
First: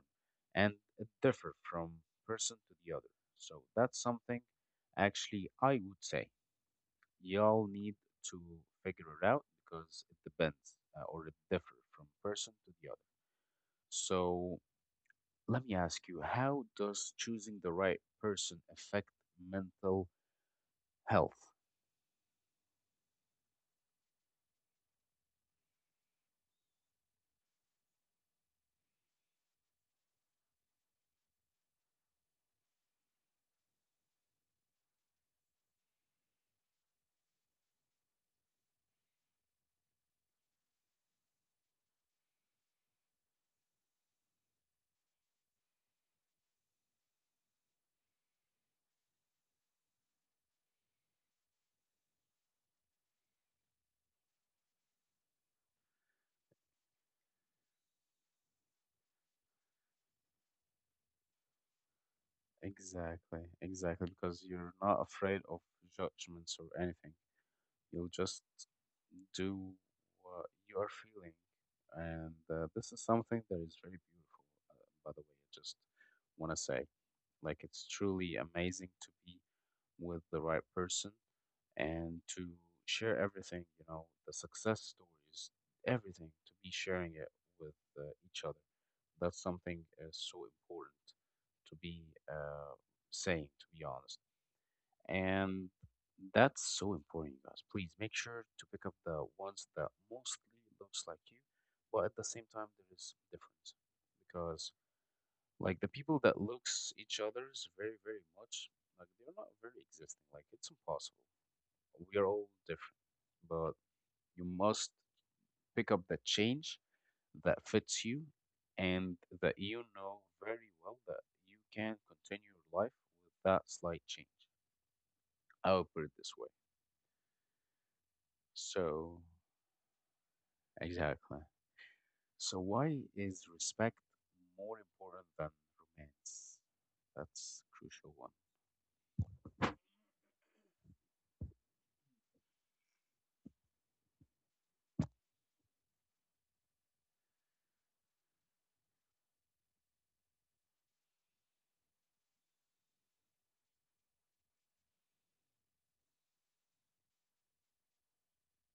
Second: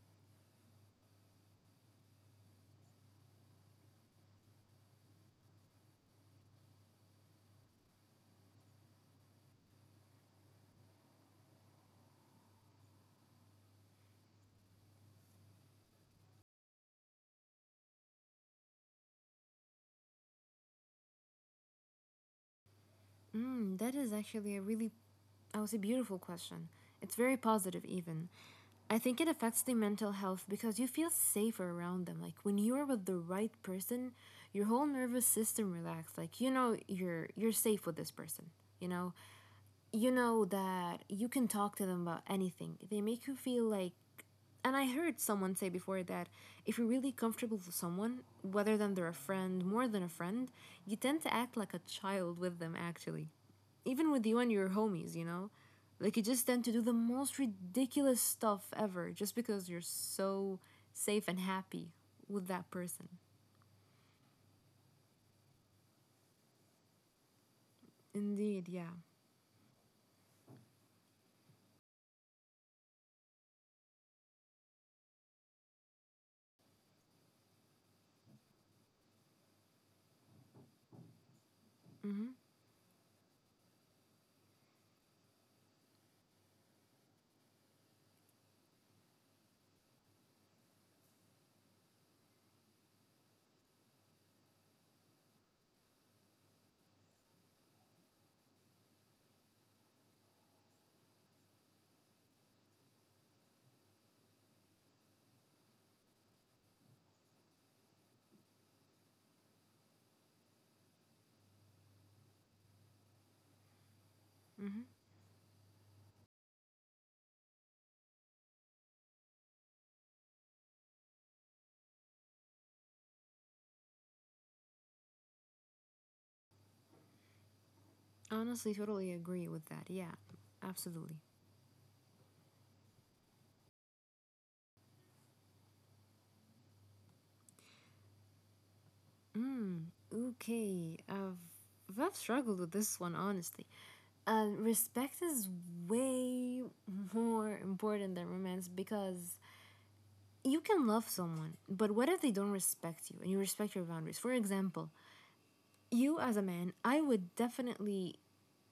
[SPEAKER 1] and it differ from person to the other, so that's something actually I would say y'all need to figure it out because it depends or it differ from person to the other. So let me ask you, how does choosing the right person affect mental health?
[SPEAKER 2] Mm, that is actually a really, I would say, beautiful question. It's very positive, even. I think it affects the mental health because you feel safer around them. Like when you are with the right person, your whole nervous system relaxes. Like you know you're safe with this person. You know, you know that you can talk to them about anything. They make you feel like, and I heard someone say before that if you're really comfortable with someone, whether than they're a friend, more than a friend, you tend to act like a child with them actually. Even with you and your homies, you know? Like you just tend to do the most ridiculous stuff ever just because you're so safe and happy with that person.
[SPEAKER 1] Exactly, exactly. Because you're not afraid of judgments or anything, you'll just
[SPEAKER 2] Indeed, yeah.
[SPEAKER 1] do what you are feeling. And this is something that is very beautiful, by the way. I just want to say, like, it's truly amazing to be with the right person and
[SPEAKER 2] Mm-hmm.
[SPEAKER 1] to share everything, you know, the success stories, everything, to be sharing it with each other. That's something so important to be uh, saying, to be honest. And that's so important, you guys. Please make sure to pick up the ones that mostly looks like you, but at the same time there is difference because like the people that looks each other's very very much, like they're not very existing. Like it's impossible. We are all different, but you
[SPEAKER 2] Mm-hmm.
[SPEAKER 1] must pick up the change that fits you and that you know very well that you can continue your life with that slight change. I will put it this way.
[SPEAKER 2] Honestly, totally
[SPEAKER 1] So
[SPEAKER 2] agree with that. Yeah, absolutely.
[SPEAKER 1] exactly. So why is respect more important than romance? That's a crucial one.
[SPEAKER 2] Mm, okay. I've struggled with this one, honestly. Respect is way more important than romance because you can love someone, but what if they don't respect you and you respect your boundaries? For example, you as a man, I would definitely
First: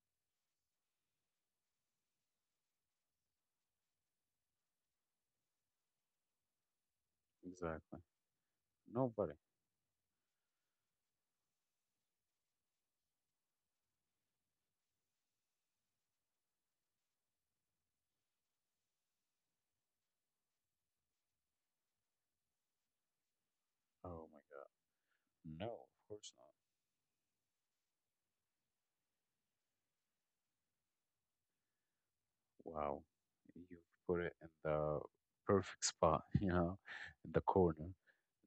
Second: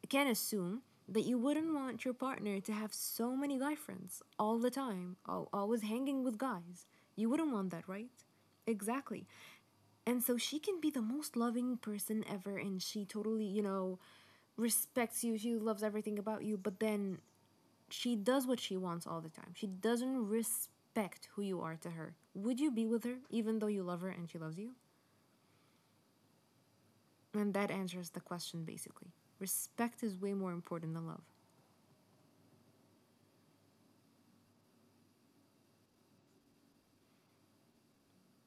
[SPEAKER 2] can assume that you wouldn't want your partner to have so many guy friends all the time, always hanging with guys. You wouldn't want that,
[SPEAKER 1] Exactly.
[SPEAKER 2] right? Exactly.
[SPEAKER 1] Nobody.
[SPEAKER 2] And so she can be the most loving person ever and she totally, respects you. She loves everything about you, but then she does what she wants all the time. She doesn't respect who you are to her. Would you be with her even though you love her
[SPEAKER 1] Oh
[SPEAKER 2] and she
[SPEAKER 1] my
[SPEAKER 2] loves
[SPEAKER 1] God.
[SPEAKER 2] you?
[SPEAKER 1] No, of course
[SPEAKER 2] And that answers the question basically. Respect is way more important than love.
[SPEAKER 1] not. Wow. You put it in the perfect spot, you know, in the corner.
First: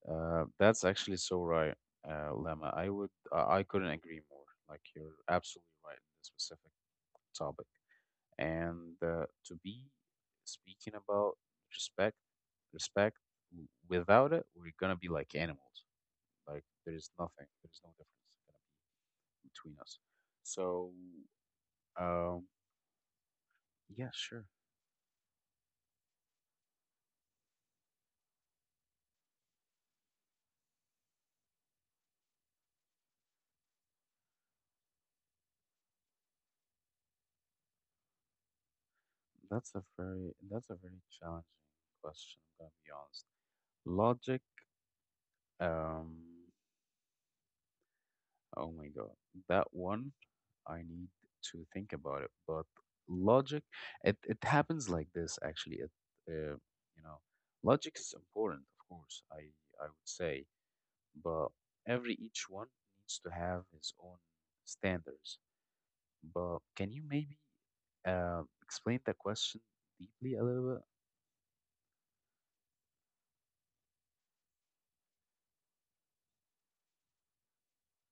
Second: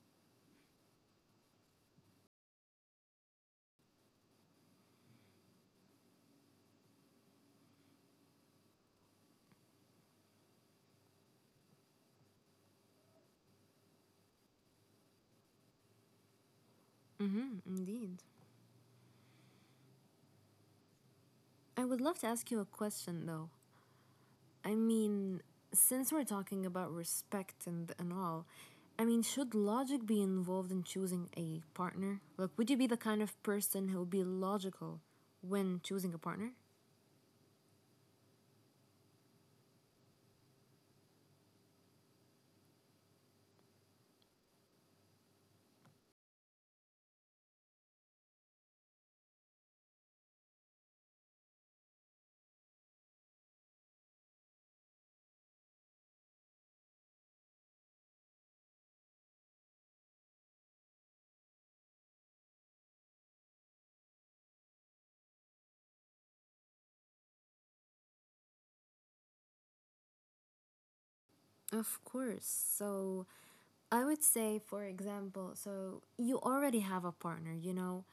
[SPEAKER 1] That's actually so right, Lemma. I couldn't agree more. Like you're absolutely right in this specific topic. And to be speaking about respect, respect, without it, we're gonna be like animals. Like there's nothing,
[SPEAKER 2] Mm-hmm,
[SPEAKER 1] there's no
[SPEAKER 2] indeed.
[SPEAKER 1] difference gonna be between us. So,
[SPEAKER 2] I would love to
[SPEAKER 1] um,
[SPEAKER 2] ask you a question though.
[SPEAKER 1] yeah, sure.
[SPEAKER 2] I mean, since we're talking about respect and all, I mean, should logic be involved in choosing a partner? Like, would you be the kind of person who would be logical when choosing a partner?
[SPEAKER 1] That's a very challenging question. I'm gonna be honest. Logic, um, Oh my God. That one, I need to think about it. But logic, it happens like this actually. Uh, you know, logic is important, of course, I would say, but every each one needs to have his own standards. But can you maybe explain the question deeply a little bit?
[SPEAKER 2] Of course. So, I would say, for example, so you already have a partner, you know?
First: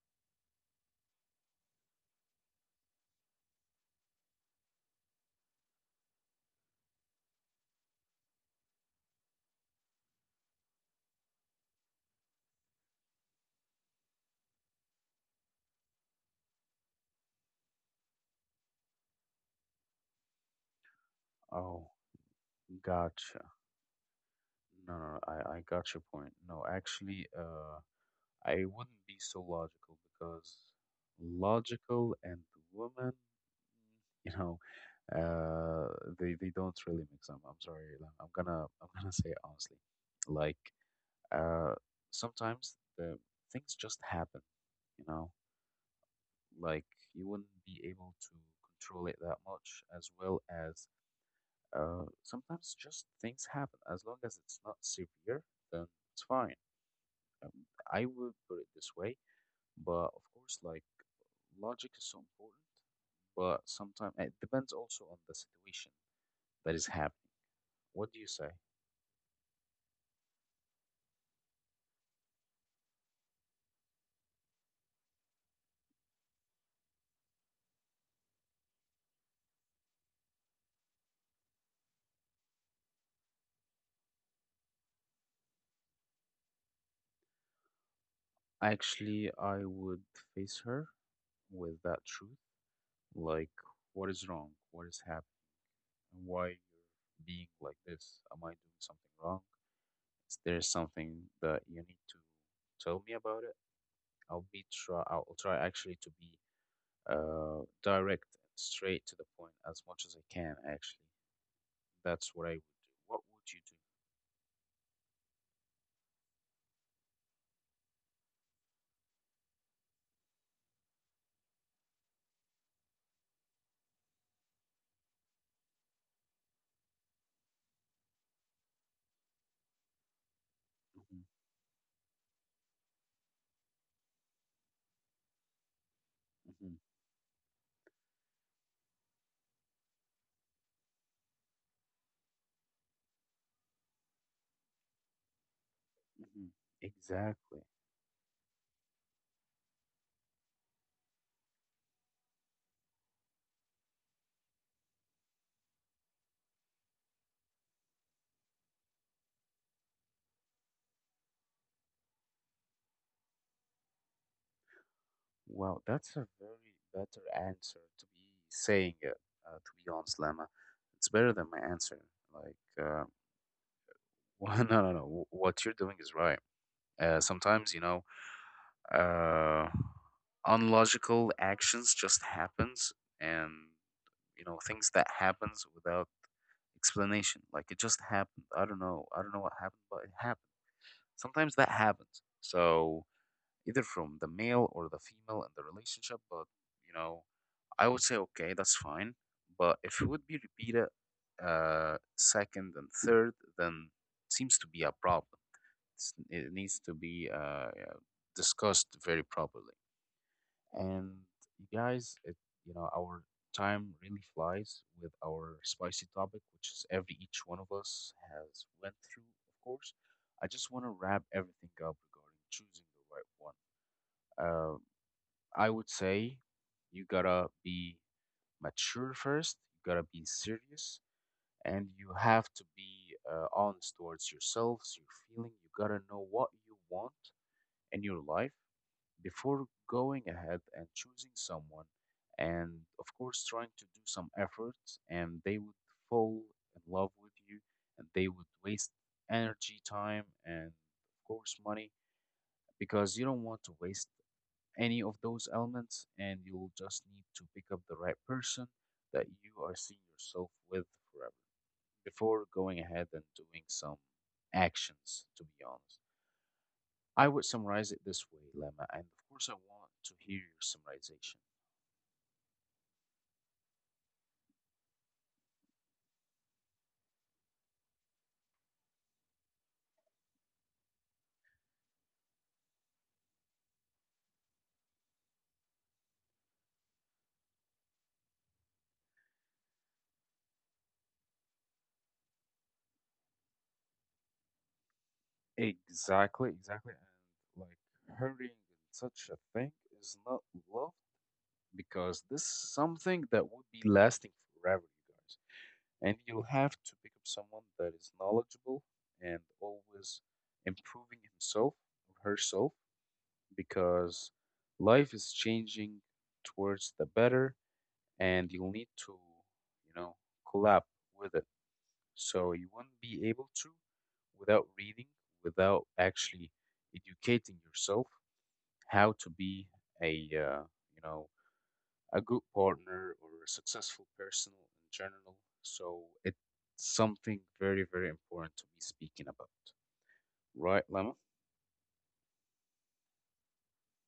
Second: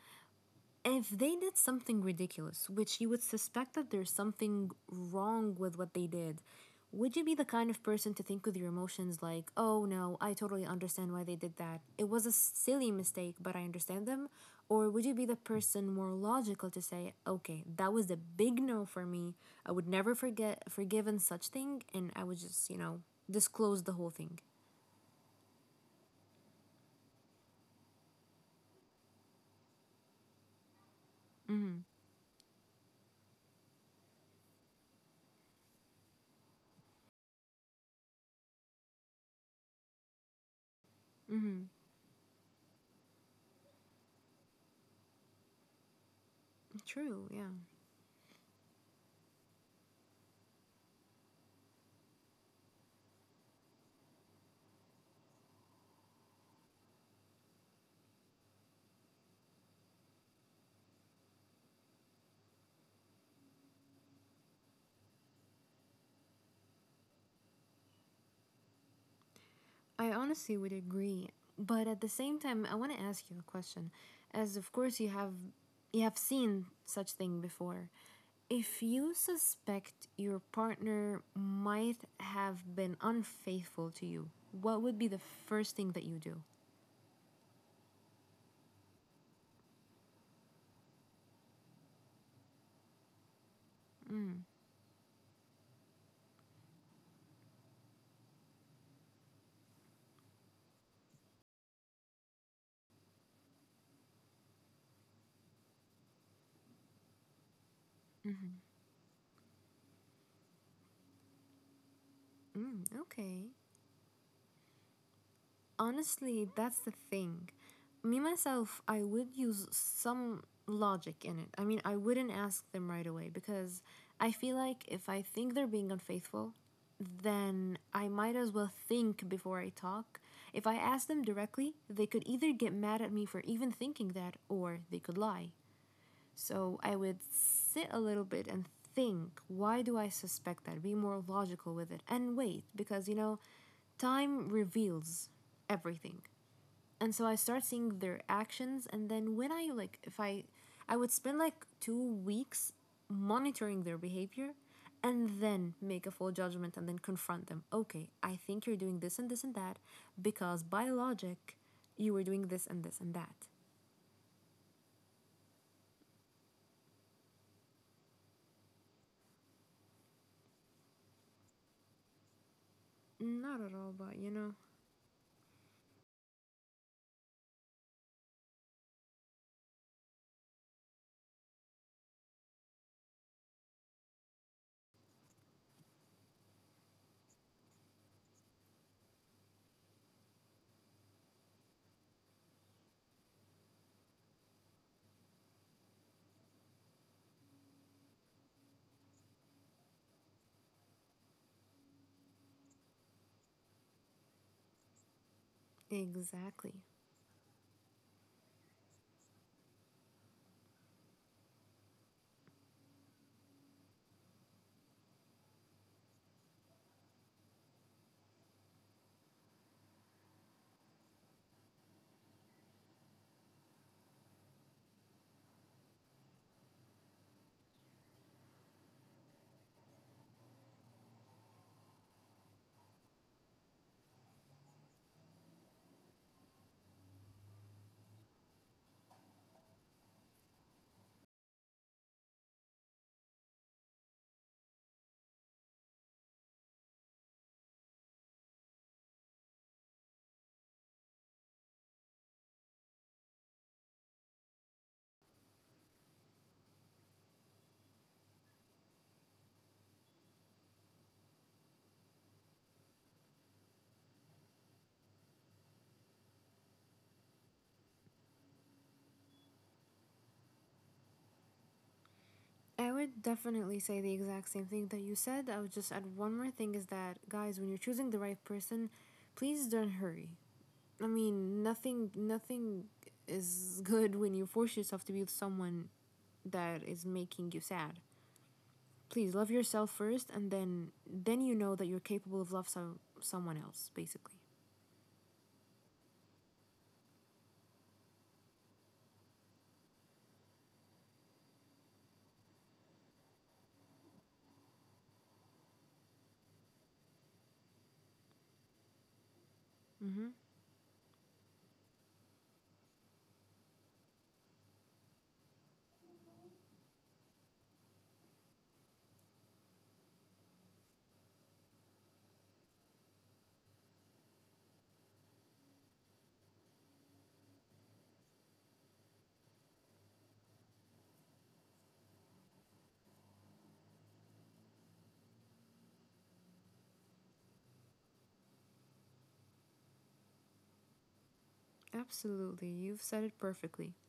[SPEAKER 2] If they did something ridiculous, which you would suspect that there's something wrong with what they did, would you be the kind of person to think with your emotions like, oh no, I totally understand why they did that? It was a silly mistake, but I understand them? Or would you be the person more logical to say, okay, that was a big no for me. I would never forget forgiven such thing,
[SPEAKER 1] Oh,
[SPEAKER 2] and I would just,
[SPEAKER 1] gotcha.
[SPEAKER 2] disclose the whole thing?
[SPEAKER 1] No, no, no, I got your point. No, actually, I wouldn't be so logical because logical and woman, you know, uh, they don't really mix up. I'm sorry, Ilan. I'm gonna say it honestly, like
[SPEAKER 2] Mm-hmm.
[SPEAKER 1] uh, sometimes the things just happen, you know, like you
[SPEAKER 2] True,
[SPEAKER 1] wouldn't
[SPEAKER 2] yeah.
[SPEAKER 1] be able to control it that much, as well as sometimes just things happen. As long as it's not severe, then it's fine. Um, I would put it this way, but of course, like logic is so important, but sometimes it depends also on the situation that is happening. What do you say?
[SPEAKER 2] I honestly would agree, but at the same time, I want to ask you a question. As of course you have seen such thing before. If you suspect your partner might have been unfaithful to you, what would be the first thing that you do?
[SPEAKER 1] Actually, I would face her with that truth, like what is wrong, what is happening, and why you're being like this. Am I doing something wrong? Is there something that you need to tell me about it? I'll be try. I'll try actually to be direct, straight to the point as much as I can. Actually, that's what I would
[SPEAKER 2] Mm,
[SPEAKER 1] do. What
[SPEAKER 2] okay.
[SPEAKER 1] would you
[SPEAKER 2] Honestly, that's the thing. Me myself, I would use some logic in it. I mean, I wouldn't ask them right away because I feel like if I think they're being unfaithful, then I might as well think before I talk. If I
[SPEAKER 1] do?
[SPEAKER 2] ask them
[SPEAKER 1] Mhm,
[SPEAKER 2] directly, they could either get mad at me for even thinking that, or they could lie.
[SPEAKER 1] mhm.
[SPEAKER 2] So I would sit a little bit and think, why do I suspect that? Be more logical with it and wait, because time reveals everything.
[SPEAKER 1] Mhm.
[SPEAKER 2] And so I
[SPEAKER 1] Exactly.
[SPEAKER 2] start seeing their actions, and then when I, like, if I would spend like 2 weeks monitoring their behavior and then make a full judgment and then confront them. Okay, I think you're doing this and this and that because by logic you were doing this and this and that.
[SPEAKER 1] Well, that's a very better answer to be saying it, to be honest, Lama. It's better than my answer. Like,
[SPEAKER 2] Not at all, but
[SPEAKER 1] well, no, no, no. What you're doing is right. Sometimes, you know, uh, unlogical actions just happens and, you know, things that happens without explanation. Like, it just happened. I don't know. I don't know what happened, but it happened. Sometimes that happens. So, either from the male or the female in the relationship. But you know, I would say okay, that's fine. But if it would be repeated second and third, then it seems to be a problem. It needs
[SPEAKER 2] exactly.
[SPEAKER 1] to be uh, discussed very properly. And you guys, you know, our time really flies with our spicy topic, which is every each one of us has went through, of course. I just want to wrap everything up regarding choosing the right one. I would say you gotta be mature first, you gotta be serious, and you have to be honest towards yourselves, your feeling. You gotta know what you want in your life before going ahead and choosing someone, and of course, trying to do some efforts, and they would fall in love with you, and they would waste energy, time, and of course, money because you don't want to waste any of those elements and you'll just need to pick up the right person that you are seeing yourself with forever before going ahead and doing some actions. To be honest, I would summarize it this way, Lemma, and of course I want to hear your summarization.
[SPEAKER 2] I would definitely say the exact same thing that you said. I would just add one more thing is that, guys, when you're choosing the right person, please don't hurry. I mean, nothing is good when you force yourself to be with someone that is making you sad. Please love yourself first, and then you know that you're capable of love someone else basically.
[SPEAKER 1] Exactly, exactly. And like hurrying in such a thing is not love because this is something that would be lasting forever, you guys. And you'll have to pick up someone that is knowledgeable and always improving himself or herself because life is changing towards the better and you'll need to you know collab with it, so you will not be able to without reading, without actually educating yourself how to be a you know a good partner or a successful person in general. So it's something very, very important to be speaking about, right, Lemma?
[SPEAKER 2] Mm-hmm. Absolutely. You've said it perfectly.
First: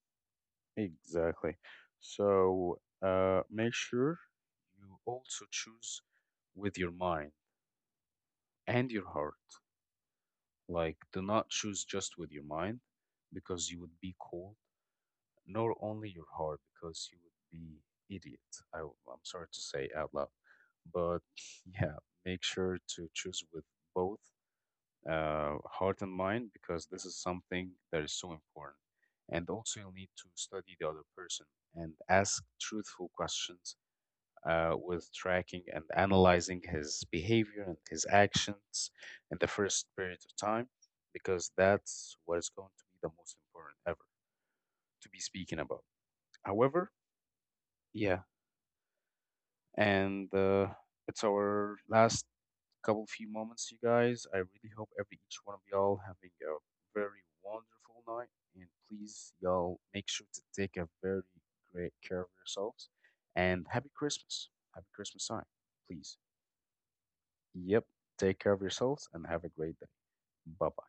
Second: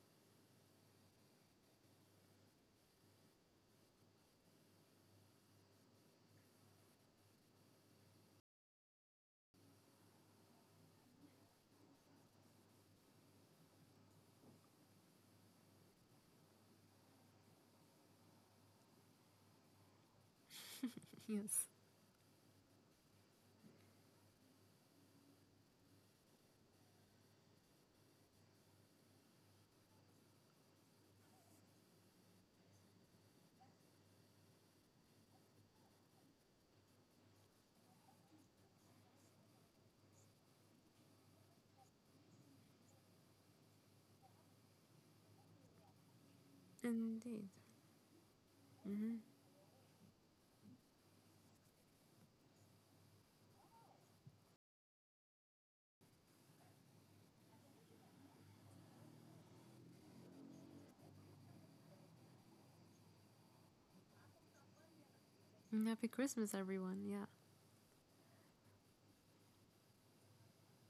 [SPEAKER 1] Exactly. So make sure you also choose with your mind and your heart. Like, do not choose just with your mind because you would be cold, nor only your heart because you would be idiot. I am sorry to say out loud, but
[SPEAKER 2] Yes.
[SPEAKER 1] yeah, make sure to choose with both heart and mind because this is something that is so important. And also, you'll need to study the other person and ask truthful questions with tracking and analyzing his behavior and his actions in the first period of time because that's what is going to be the most important ever to be speaking about. However,
[SPEAKER 2] Indeed.
[SPEAKER 1] yeah, and it's our last couple few moments, you guys. I really hope every each one of y'all having a very wonderful night, and please, y'all, make sure to take a very great care of yourselves. And happy Christmas time,
[SPEAKER 2] Happy
[SPEAKER 1] please.
[SPEAKER 2] Christmas everyone. Yeah.
[SPEAKER 1] Yep, take care of yourselves and have a great day. Bye bye.